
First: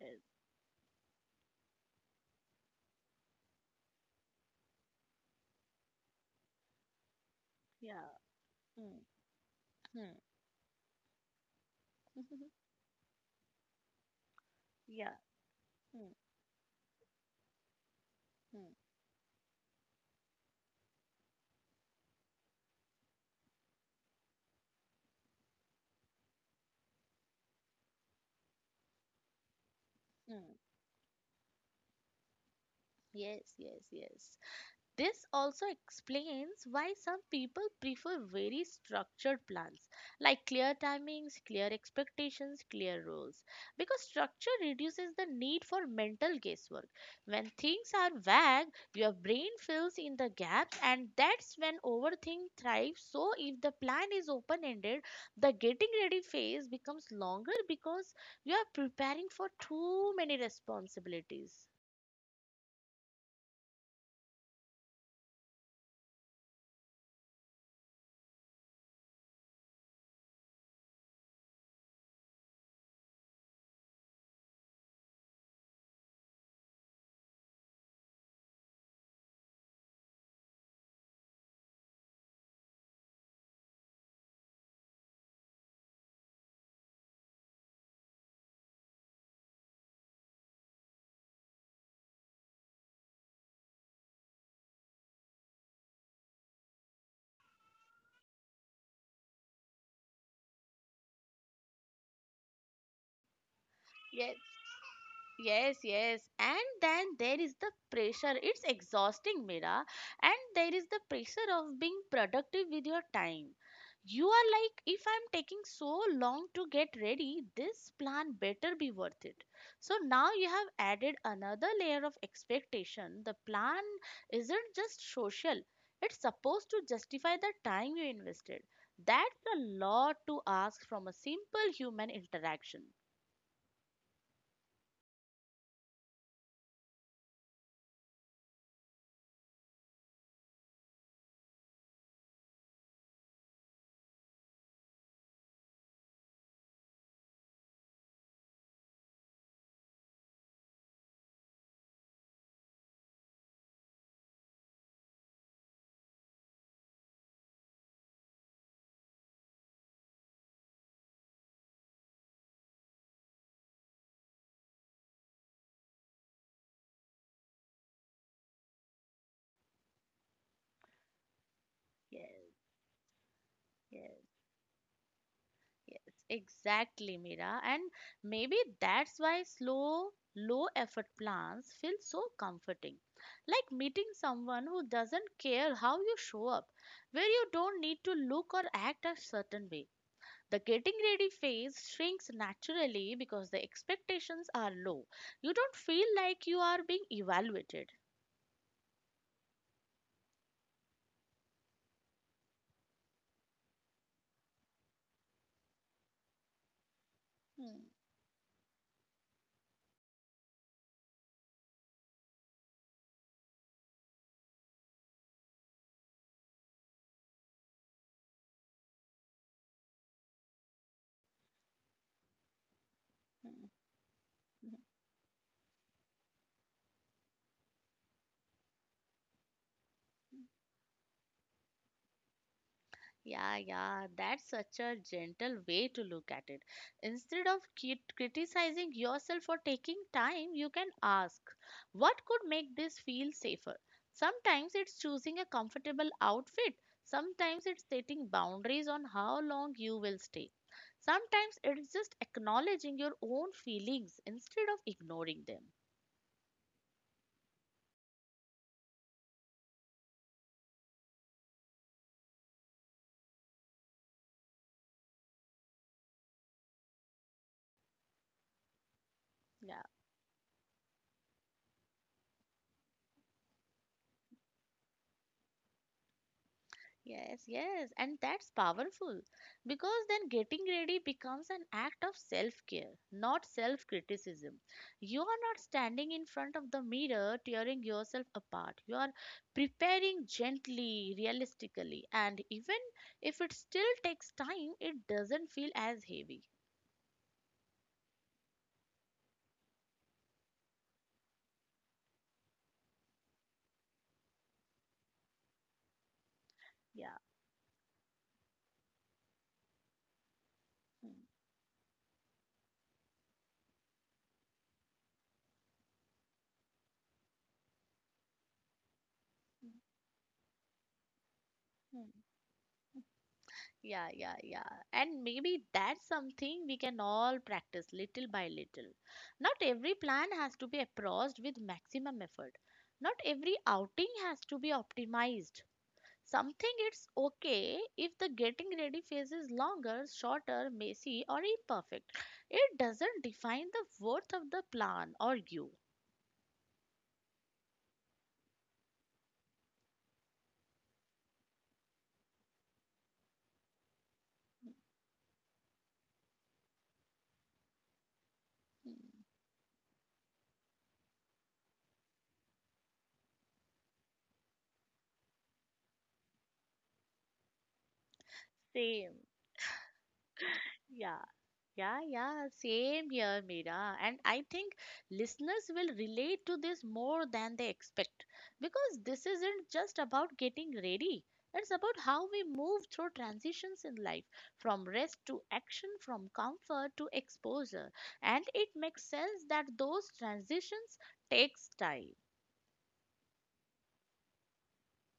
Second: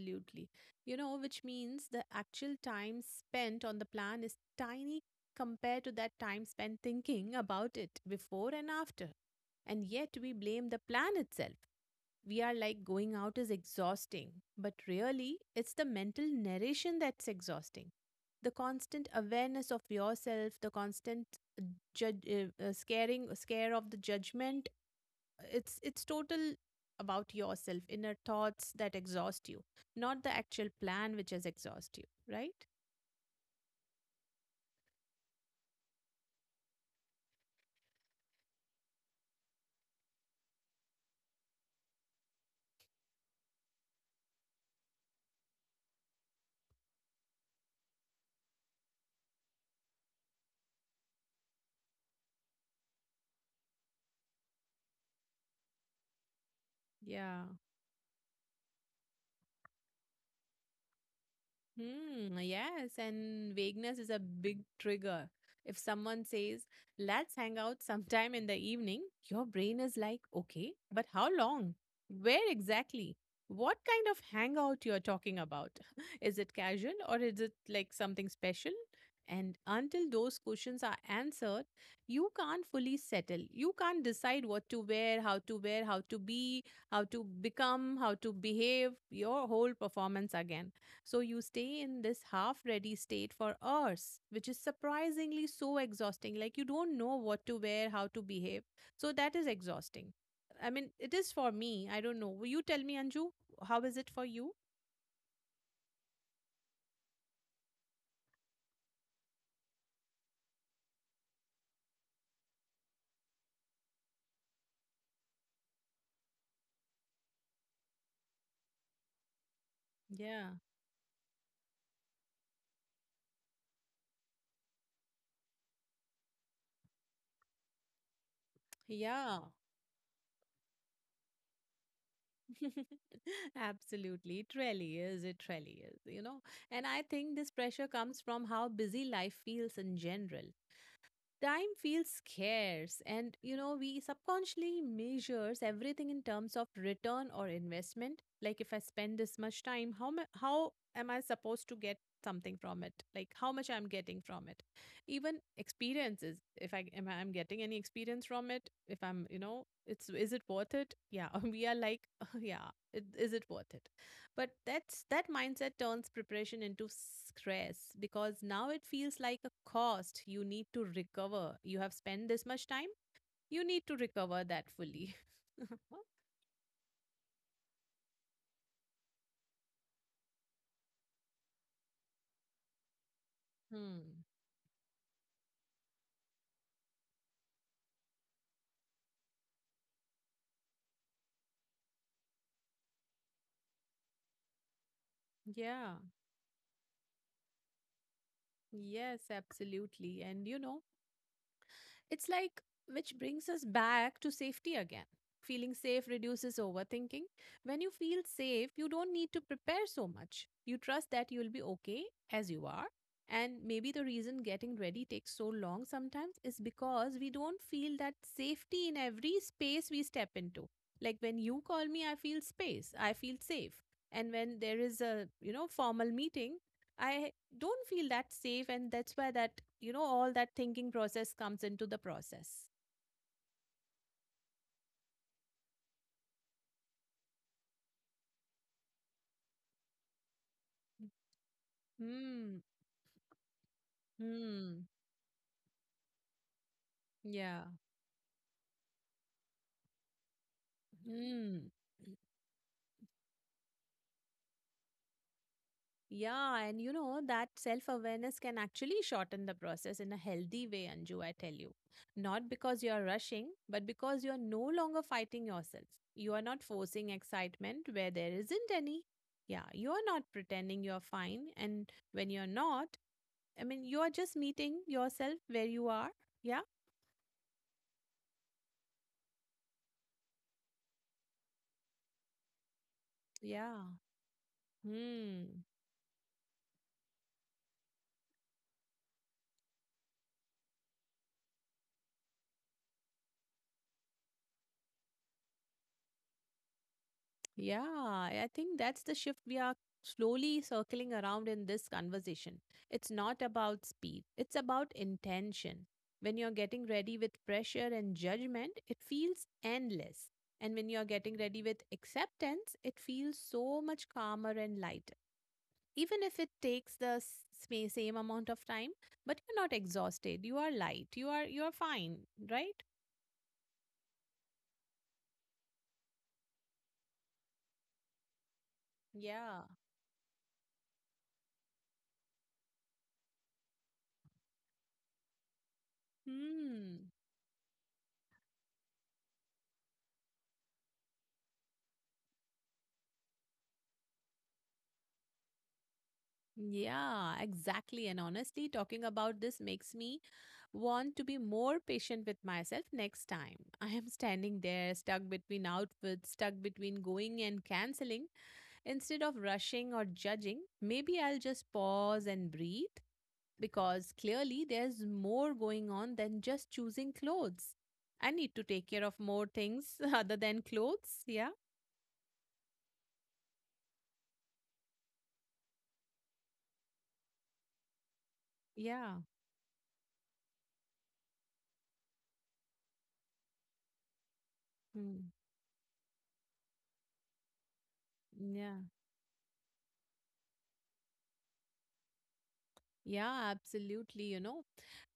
Uh,
You know, which means the actual time spent on the plan is tiny compared to that time spent thinking about it
Yeah.
before and
Mm,
after. And
mm.
yet we blame the plan itself. We are like going out is exhausting, but
Yeah.
really it's the
Mm,
mental narration that's exhausting. The
mm,
constant awareness of yourself, the constant scare of the judgment, it's total about yourself, inner thoughts that exhaust you, not the
mm.
actual plan which has exhaust you, right?
Yes, yes, yes. This also explains why some people prefer very structured plans like clear timings, clear expectations, clear rules because structure reduces the need for mental guesswork. When things are vague, your brain fills in the gaps and that's when overthink thrives. So if the plan is open-ended, the getting ready phase becomes
Yeah.
longer because you are preparing for too many responsibilities.
Hmm, yes, and vagueness is a big trigger. If someone says, let's hang out sometime in the evening, your brain is like, okay, but how long? Where exactly? What kind of hangout you're talking about? Is it casual or is it like something special? And until those questions are answered, you can't fully settle. You can't decide what to wear, how to wear, how to be, how to become, how to behave, your whole performance again, so you stay in this half ready state for hours, which is surprisingly so exhausting. Like you don't know what to wear, how to behave. So that is exhausting. I mean, it is for me. I don't know. Will you tell me, Anju, how is it for
Yes.
you?
Yes, yes. And then there is the pressure. It's exhausting, Mira. And there is the pressure of being productive with your time. You are like, if I'm taking so long to get ready, this plan better be worth it. So now you
Yeah.
have added another layer of expectation. The plan isn't just social, it's supposed to justify the time you invested. That's
Yeah.
a lot to ask from a simple human interaction.
Absolutely. It really is. It really is. And I think this pressure comes from how busy life feels in general. Time feels scarce, and you know we subconsciously measures everything in terms of return or investment. Like if I spend this much time, how am I supposed to get something from it, like how much I'm getting from it? Even experiences, if I'm getting any experience from it, if I'm, you know, it's, is it worth it? Yeah. We are like, yeah, it, is it worth it? But that mindset turns preparation into stress because now it feels like a cost you need to recover. You have
Yes,
spent this much time, you need to
yes.
recover that fully.
Yes, exactly, Mira. And maybe that's why slow, low effort plans feel so comforting. Like
Hmm.
meeting someone who doesn't care how you show up, where you don't need to look or act a certain way. The getting ready phase shrinks naturally because the expectations are low. You don't
Yeah.
feel like you are being evaluated.
Yes, absolutely. And you know, it's like, which brings us back to safety again. Feeling safe reduces overthinking.
Hmm,
When you feel safe, you don't need to prepare so much. You trust that you'll be okay as you are. And maybe the reason getting ready takes so long sometimes is because we don't feel that safety in every space we step into. Like when you call me, I feel space, I feel
hmm,
safe. And when
hmm. Hmm.
there is a, you know, formal meeting, I don't feel that safe, and that's where that, you know, all that thinking process comes into the process.
Yeah, yeah, that's such a gentle way to look at it. Instead of criticizing yourself for taking time, you can ask, what could
Hmm.
make this feel safer? Sometimes
Hmm.
it's choosing a comfortable outfit,
Yeah.
sometimes it's setting boundaries on how long you will stay. Sometimes
Hmm.
it's just acknowledging your own feelings instead of ignoring them.
Yeah, and you know that self awareness can actually shorten the process in a healthy way, Anju, I tell you. Not because you are rushing, but because you are no longer fighting yourself. You are not forcing excitement where there isn't any. Yeah,
Yeah.
you are not pretending you are fine and when you're not. I mean, you are just meeting yourself where you are. Yeah.
Yes, yes, and that's powerful because then getting ready becomes an act of self care, not self
Yeah.
criticism. You are not
Hmm.
standing in front of the mirror tearing yourself apart. You are preparing gently, realistically, and even if it still takes time, it doesn't feel as heavy.
Yeah. I think that's the shift we are slowly circling around in this conversation. It's not about speed, it's about intention. When you're getting
Yeah.
ready with pressure and judgment, it feels endless. And when you're
Mm,
getting ready with acceptance, it feels so much calmer and lighter. Even if it takes the same amount of time, but you're
mm,
not exhausted. You are light. You are fine,
mm.
right?
Yeah, yeah, yeah. And maybe that's something we can all practice little by little. Not
Yeah.
every plan has to be approached with maximum effort. Not every outing has to be optimized. Something it's
Hmm.
okay if the getting ready phase is longer, shorter, messy, or imperfect. It doesn't define the worth of the plan or you.
Yeah, exactly. And honestly, talking about this makes me want to be more patient with myself next time. I am standing there, stuck between outfits, stuck between going and canceling.
Hmm.
Instead of rushing or judging, maybe I'll just pause and breathe because clearly there's more going on than just choosing clothes. I need to take care
Same.
of more things other than
Yeah.
clothes. Yeah.
Yeah, yeah, same here, Mira. And I think listeners will relate to this more than they expect because
Yeah.
this isn't just about getting ready. It's about how we move through transitions in life, from rest
Hmm.
to action, from comfort to exposure. And it
Yeah.
makes sense that those transitions takes time.
Yeah, absolutely. You know,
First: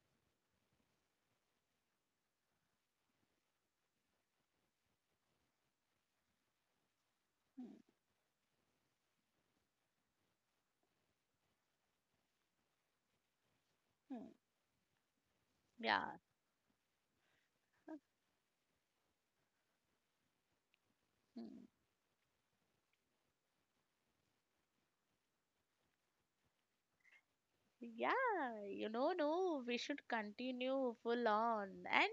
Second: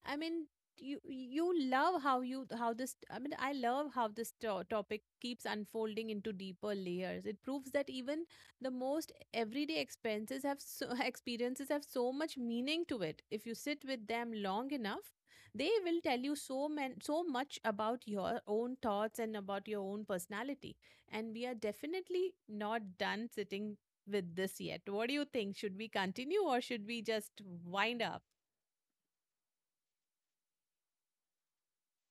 I mean, you love how you how this. I mean, I love how this topic keeps unfolding into deeper layers. It proves
Hmm,
that even the most everyday expenses have so, experiences have so much meaning to it. If you sit with
hmm.
them long enough, they will
Yeah.
tell you so man, so much about your own thoughts and about your own personality. And we are
Hmm.
definitely not done sitting with this yet. What do you think? Should we continue, or should we just wind up?
Yeah, you know, no, we should continue full on. And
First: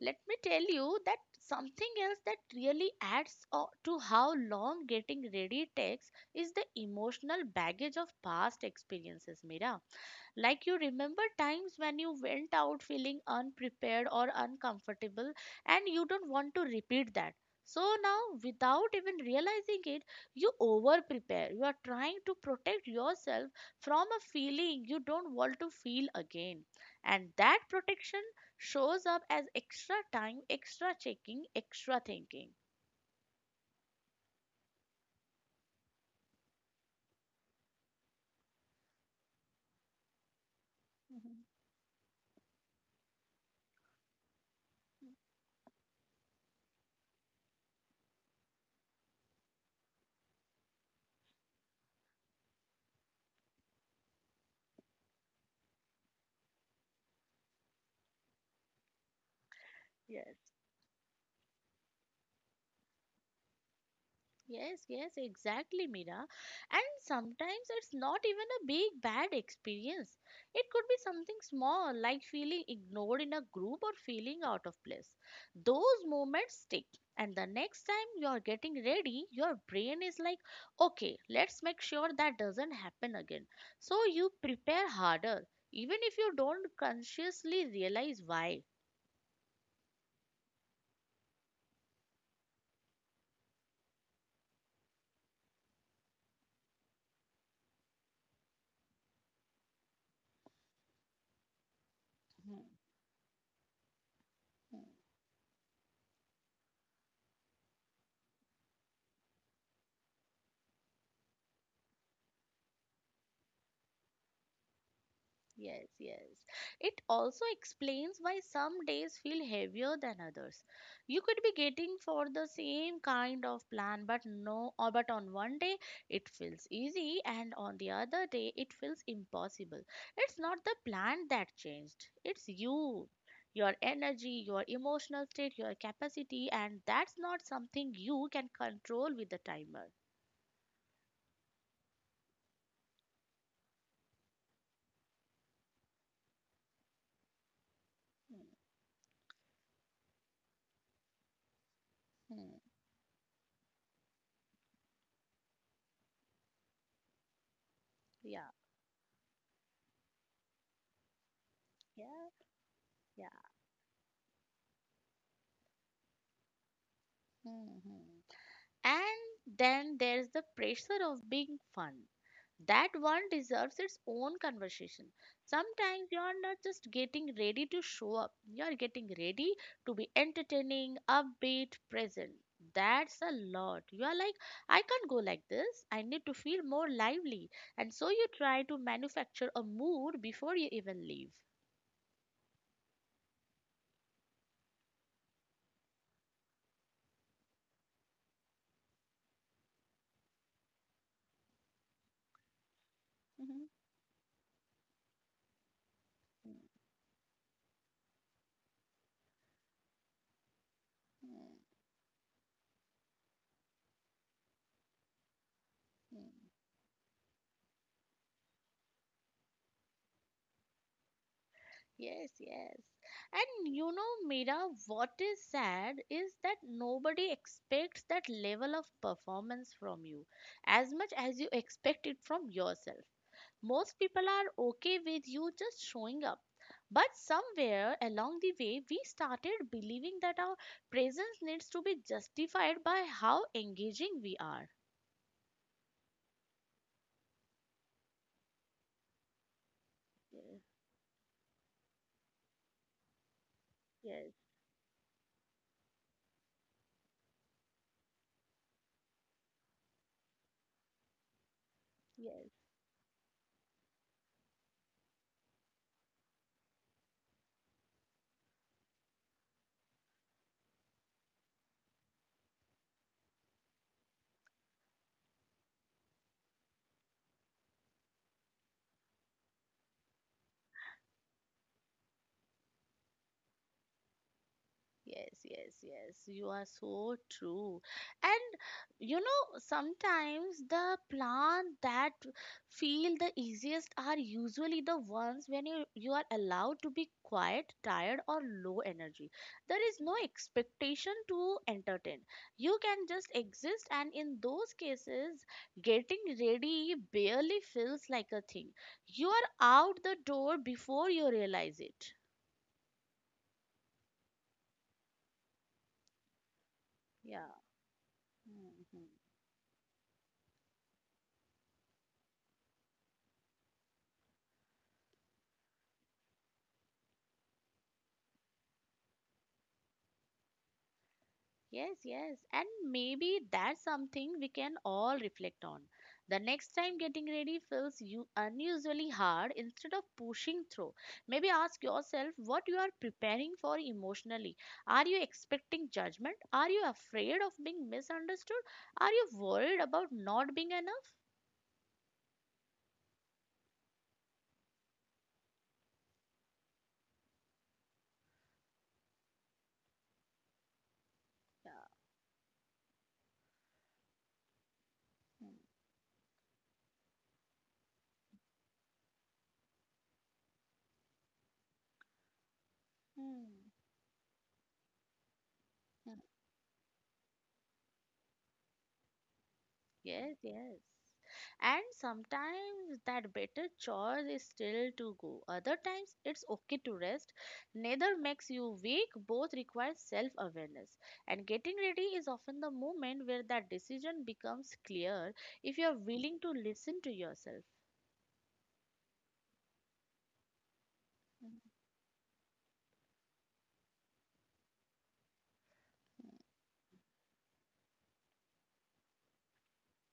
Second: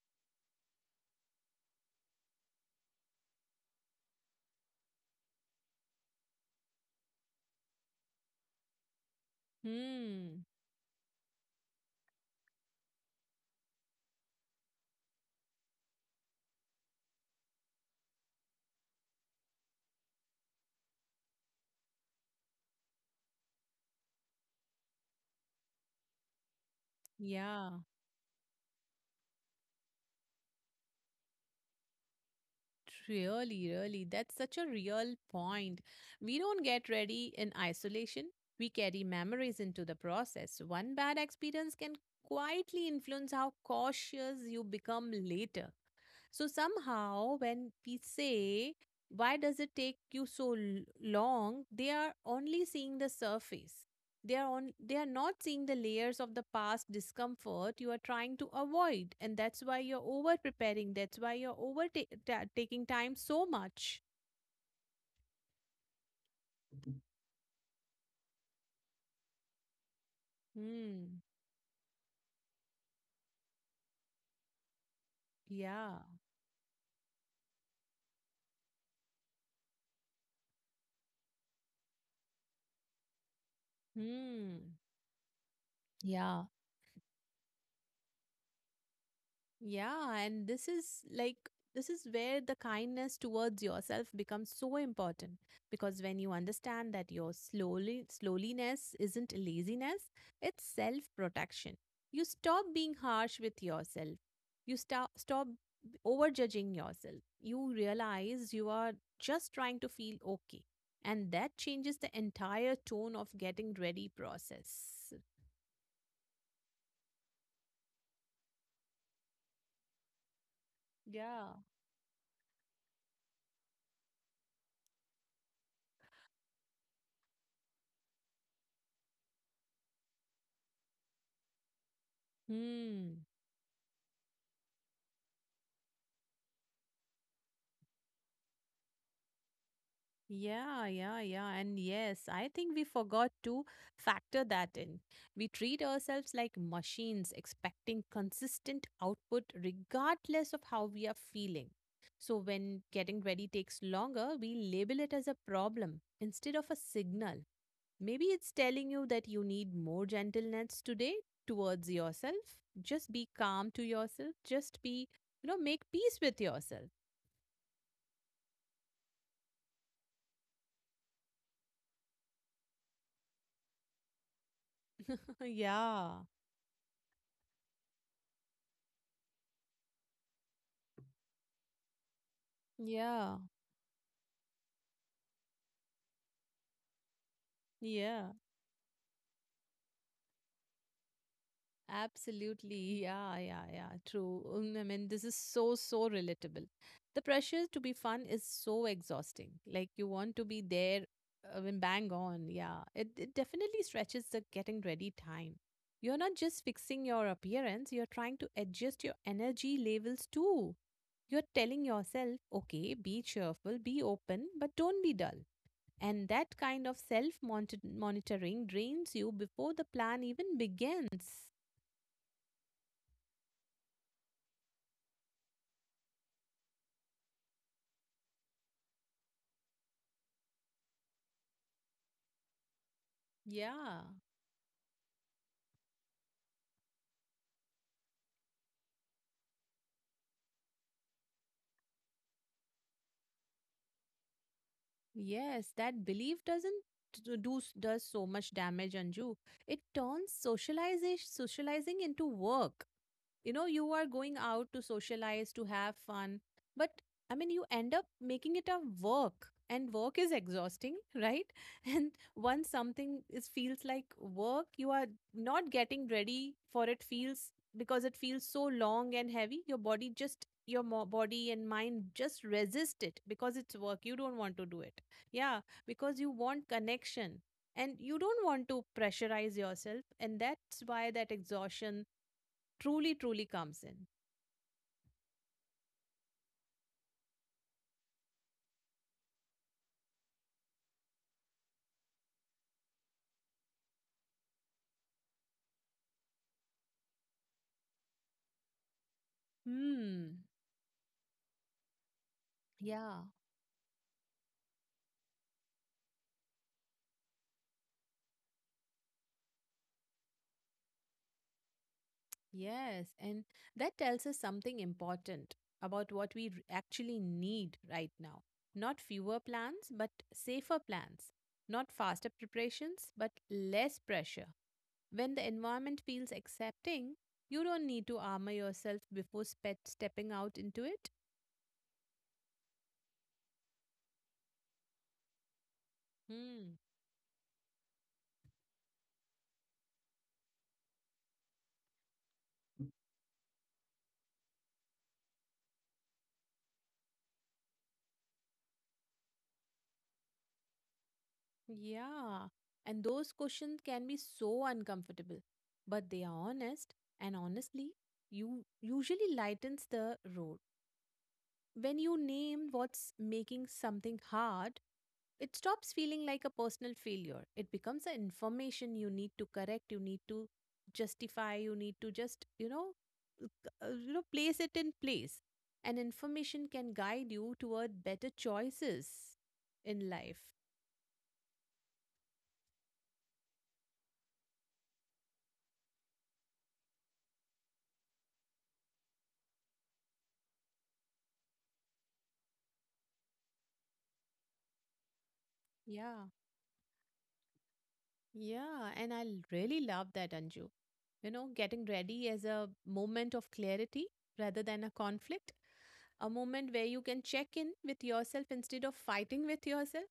let me tell you that something else that really to how long getting ready takes is the emotional baggage of past experiences, Mira.
Hmm.
Like you remember times when you went out feeling unprepared or uncomfortable and you don't want to repeat that. So now, without even realizing it, you over prepare. You are trying to protect yourself from a feeling you don't want to feel again. And that
Yeah,
protection shows up as extra time, extra checking, extra thinking.
really, really. That's such a real point. We don't get ready in isolation. We carry memories into the process. One bad
Mhm.
experience can quietly influence how cautious you become later. So somehow, when we say, why does it take you so long? They are only seeing the surface. They are not seeing the layers of the past discomfort you are trying to avoid. And that's why you're over
Yes.
preparing. That's why you're over taking time so much.
Yes, yes, exactly, Mira. And sometimes it's not even a big bad experience. It could be
Hmm.
something small, like feeling ignored in a group or feeling out of place.
Yeah.
Those moments stick. And the next time you're getting ready, your brain is like, okay, let's make sure that doesn't happen again. So you
Hmm.
prepare harder, even if you
Yeah.
don't consciously realize why.
Yeah, and this is like, this is where the kindness towards yourself becomes so important, because when you understand that your slowly slowliness isn't laziness, it's self-protection. You
Mhm.
stop being harsh with yourself. You stop overjudging yourself. You realize you are just trying to feel okay. And that changes the entire tone of getting ready process.
Yes, yes. It also explains why some days feel heavier than others. You could be
Yeah.
getting for the same kind of plan, but no, or but on one day it feels easy, and on the other day it feels impossible. It's not the plan that changed, it's you,
Hmm.
your energy, your emotional state, your capacity, and that's not something you can control with the timer.
Yeah, yeah, yeah. And yes, I think we forgot to factor that in. We treat ourselves like machines, expecting
Hmm,
consistent output regardless of how we are feeling. So
hmm.
when getting ready takes longer, we label it as a problem instead of a signal. Maybe
Yeah,
it's telling you that you need more gentleness today towards
yeah,
yourself. Just
yeah.
be calm to yourself. Just be, you know, make peace with yourself.
Hmm, hmm. And then there's the pressure of being fun. That one deserves its own conversation. Sometimes
Yeah,
you're not just getting ready to show up, you're getting ready to be entertaining, upbeat, present. That's a
yeah,
lot. You are like, I can't go like this. I need to feel more lively. And so you
yeah.
try to manufacture a mood before you even leave.
Absolutely. Yeah, yeah, yeah. True. Mm, I mean, this is so, so relatable. The pressure to be fun is so exhausting. Like, you want to be there when bang on. Yeah. It definitely stretches the getting ready time. You're not just fixing your appearance, you're trying to adjust your energy levels too. You're telling yourself, okay, be cheerful, be open, but don't be dull. And that kind of self monitoring drains you before the plan even begins.
Yes, yes. And you know, Mira, what is sad is that nobody expects that level of performance from you as much as you expect it from yourself.
Yeah,
Most people are okay with you just showing up. But somewhere along the way, we started believing that our presence needs to be justified by how engaging we are.
yes, that belief doesn't does so much damage, Anju. It turns
Yes,
socialization socializing into work. You know, you are
yes,
going out to socialize to have fun, but I mean, you end up making it a work, and work is exhausting, right? And
yes.
once something is feels like work, you are not getting ready for it feels because it feels so long and heavy. Your body just your body and mind just resist it because it's work, you don't want to do it. Yeah, because you want connection, and you don't want to pressurize yourself, and that's why that exhaustion truly, truly comes in.
Yes, yes, yes. You are so true. And you know, sometimes the plants that feel the easiest are usually the ones when you are allowed to be quiet, tired, or low energy. There is no
Hmm.
expectation to entertain. You can
Yeah.
just exist, and in those cases, getting ready barely feels like a thing. You are out the door before you realize it.
Yes. And that tells us something important about what we actually
Yeah.
need right now. Not
Mhm.
fewer plans, but safer plans. Not faster preparations, but less pressure. When the environment feels accepting, you don't need to armor yourself before stepping out into it.
Yes, yes. And maybe that's something we can all reflect on. The next
Hmm.
time getting ready feels you unusually hard instead of pushing through. Maybe ask yourself what you are preparing for emotionally. Are you expecting judgment? Are you afraid of being misunderstood? Are you worried about not being enough?
Yeah, and those questions can be so uncomfortable, but they are honest, and honestly, you usually lightens the road.
Yeah.
When you name what's making something hard, it stops feeling like a personal failure. It becomes an information you need to correct, you need to justify, you need to just, you know, c-
Hmm.
you know, place it in place. And
Hmm.
information can guide you toward better choices in
Yes,
life.
yes. And sometimes that better choice is still to go. Other times it's okay to rest. Neither makes you weak, both require self awareness. And getting ready is often the moment where that decision becomes clear if you are
Yeah.
willing to listen to yourself.
Yeah, and I really love that, Anju. You know,
Mhm.
getting ready as a moment of clarity rather than a conflict, a moment where you can check in with yourself instead of fighting with yourself.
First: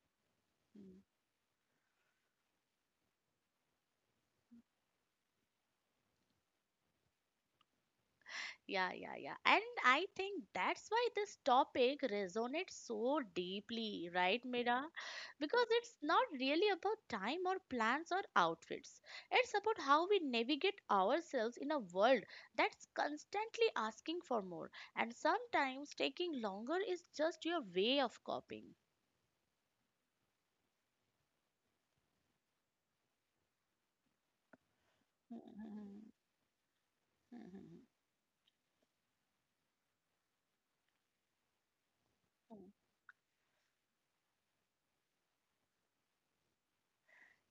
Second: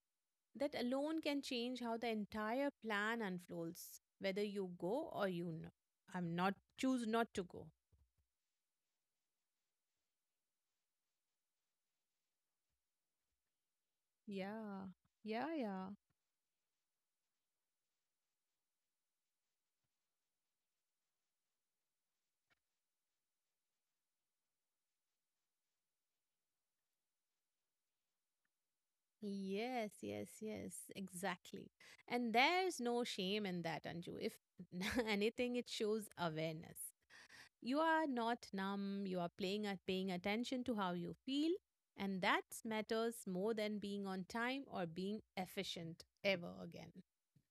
That alone can change how the entire plan unfolds, whether you go or, you know, I'm not choose not to go.
Yeah, yeah, yeah. And I think that's why this topic resonates so deeply, right,
Yeah,
Mira?
yeah,
Because
yeah.
it's not really about time or plans or outfits. It's about how we navigate ourselves in a world that's constantly asking for more. And sometimes taking longer is just your way of coping.
Yes, yes, yes, exactly. And there's no shame in that, Anju. If anything, it shows awareness. You are not numb, you are playing at paying attention to how you feel, and that matters more than being on time or being efficient ever again.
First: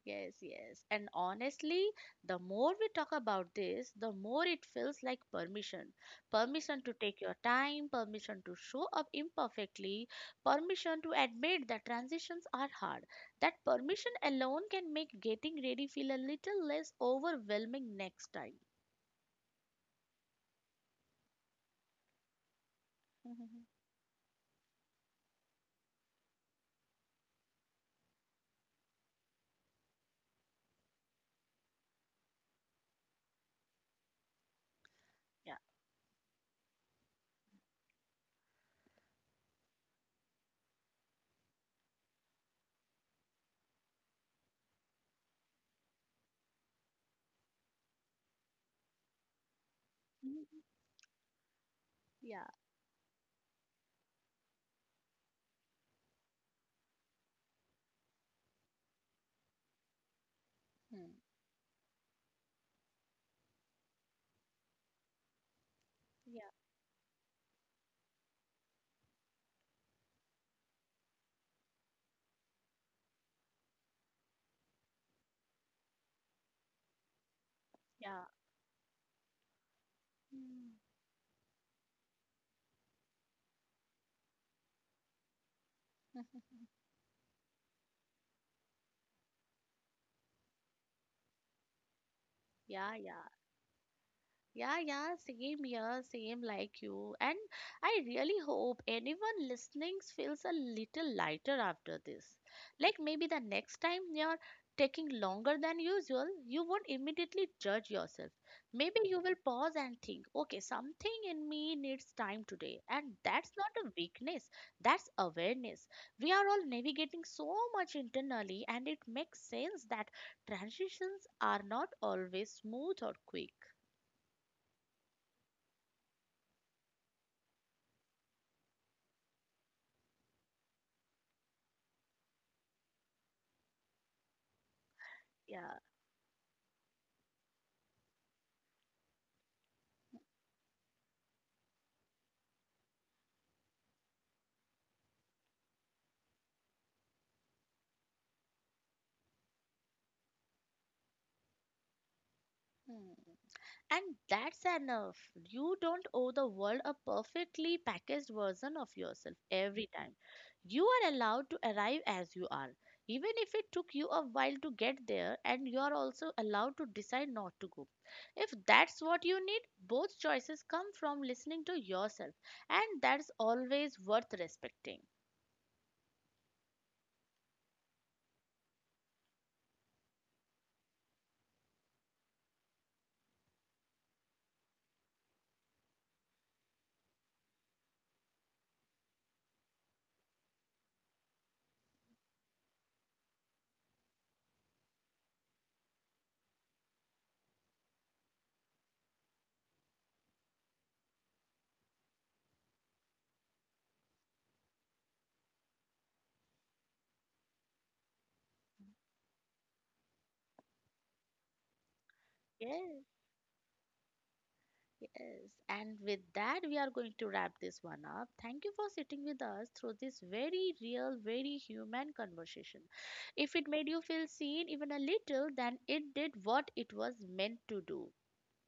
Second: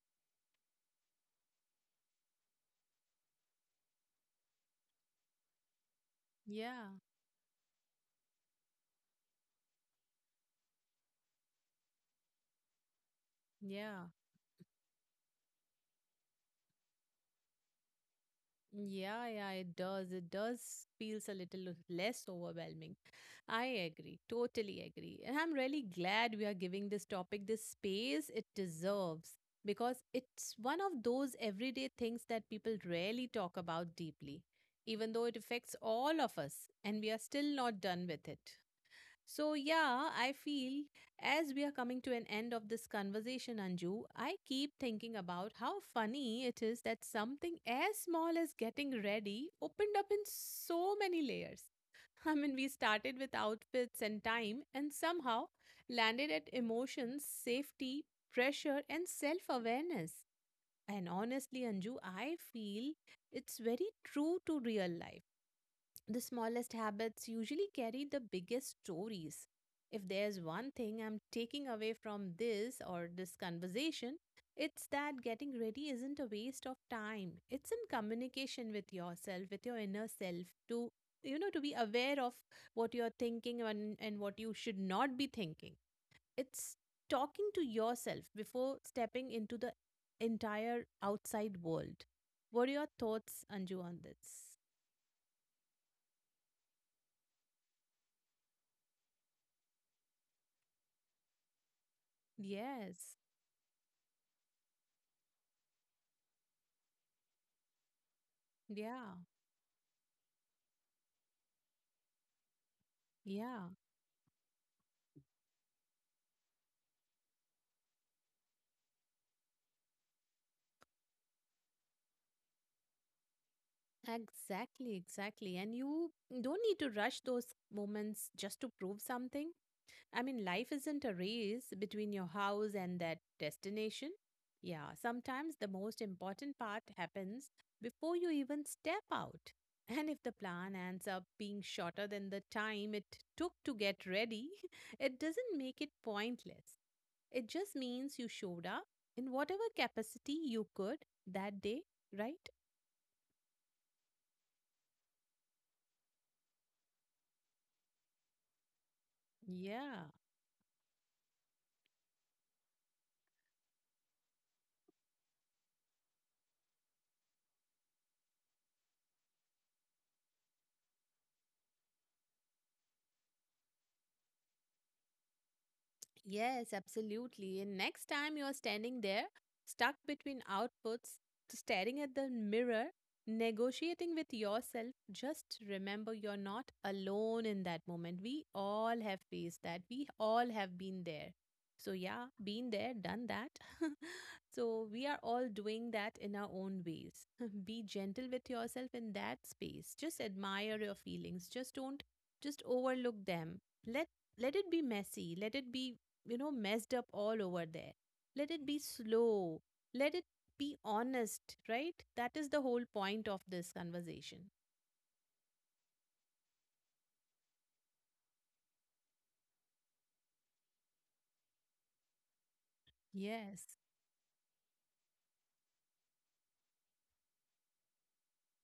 Yes, yes. And honestly, the more we talk about this, the more it feels like permission. Permission
Yeah,
to take your time, permission to show up imperfectly, permission to admit that transitions are hard. That
yeah.
permission alone can make getting ready feel a little less overwhelming next time.
Yeah, yeah, it does. It does feels a little less overwhelming.
Mhm.
I agree, totally agree. And I'm really glad we are giving this topic the space it deserves because it's one of those everyday things that people rarely talk about deeply, even though it
Yeah.
affects all of us, and we are still not done with it. So, yeah, I feel as we are coming to an end of this conversation, Anju, I keep thinking about how funny it is that something as small as getting ready opened up in
Mhm.
so many layers. I
Yeah.
mean, we started with outfits and time, and somehow landed at emotions, safety, pressure, and self awareness.
Hmm.
And honestly, Anju, I feel it's very true to real life. The
Yeah.
smallest habits usually carry the biggest stories. If there's one thing I'm taking away from this conversation, it's that getting ready isn't a waste of time. It's in
Hmm. Yeah.
communication with yourself, with your inner self,
Hmm.
to you know, to be aware of what you're thinking and what you should not be thinking. It's talking to yourself before stepping into the entire outside world. What are your
Yeah, yeah.
thoughts, Anju, on this?
Yeah, yeah, same here, same like you. And I really hope anyone listening feels a little lighter after this. Like
Yes.
maybe the next time you're taking longer than usual, you won't immediately judge yourself. Maybe
Yeah,
you will pause and think, okay, something in me needs time today. And that's
yeah,
not a weakness, that's awareness. We are all navigating so much internally, and it makes sense that transitions are not always smooth or quick.
exactly, exactly. And you don't need to rush those moments just to prove something. I mean, life isn't a race between your house and that destination. Yeah, sometimes the
Yeah.
most important part happens before you even step out. And if the plan ends up being shorter than the time it took to get ready, it doesn't make it pointless. It just means you showed up in whatever capacity you could that day, right?
Hmm. And that's enough. You don't owe the world a perfectly packaged version of yourself every
Yeah.
time. You are allowed to arrive as you are, even if it took you a while to get there, and you are also allowed to decide not to go. If that's what you need, both choices come from listening to yourself, and that's always worth respecting.
Yes, absolutely. And next time you're standing there, stuck between outputs, staring at the mirror, negotiating with yourself, just remember you're not alone in that moment. We all have faced that, we all have been there. So, yeah, been there, done that. So, we are all doing that in our own ways. Be gentle with yourself in that space. Just admire your feelings. Just don't just overlook them. Let let it be messy, let it be, you know, messed up all over there. Let it be slow. Let it be honest, right? That is the whole
Yes.
point of this conversation.
Yes, and with that, we are going to wrap this one up. Thank you for sitting with us through this very real, very human conversation. If it
Yes.
made you feel seen even a little, then it did what it was meant to do.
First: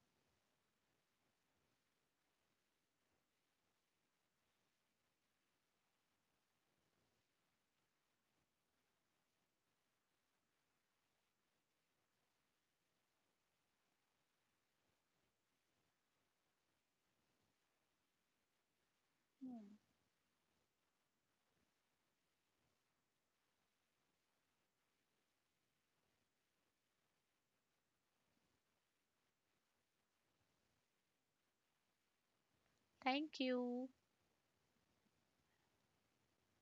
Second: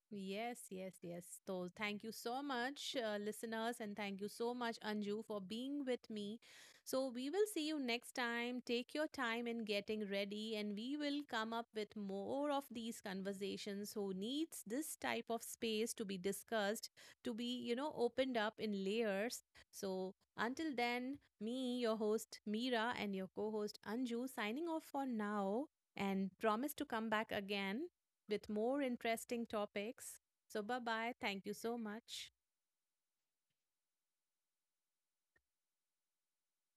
Yes, yes, yes. So thank you so much, listeners, and thank you so much, Anju, for being with me. So we will see you next time. Take your time in getting ready, and we will come up with more of these conversations who needs this type of space to be discussed, to be, you know, opened up in layers.
Hmm.
So until then, me, your host Mira, and your co-host Anju signing off for now and promise to come back again with more interesting topics. So, bye bye. Thank you so much.
Thank you.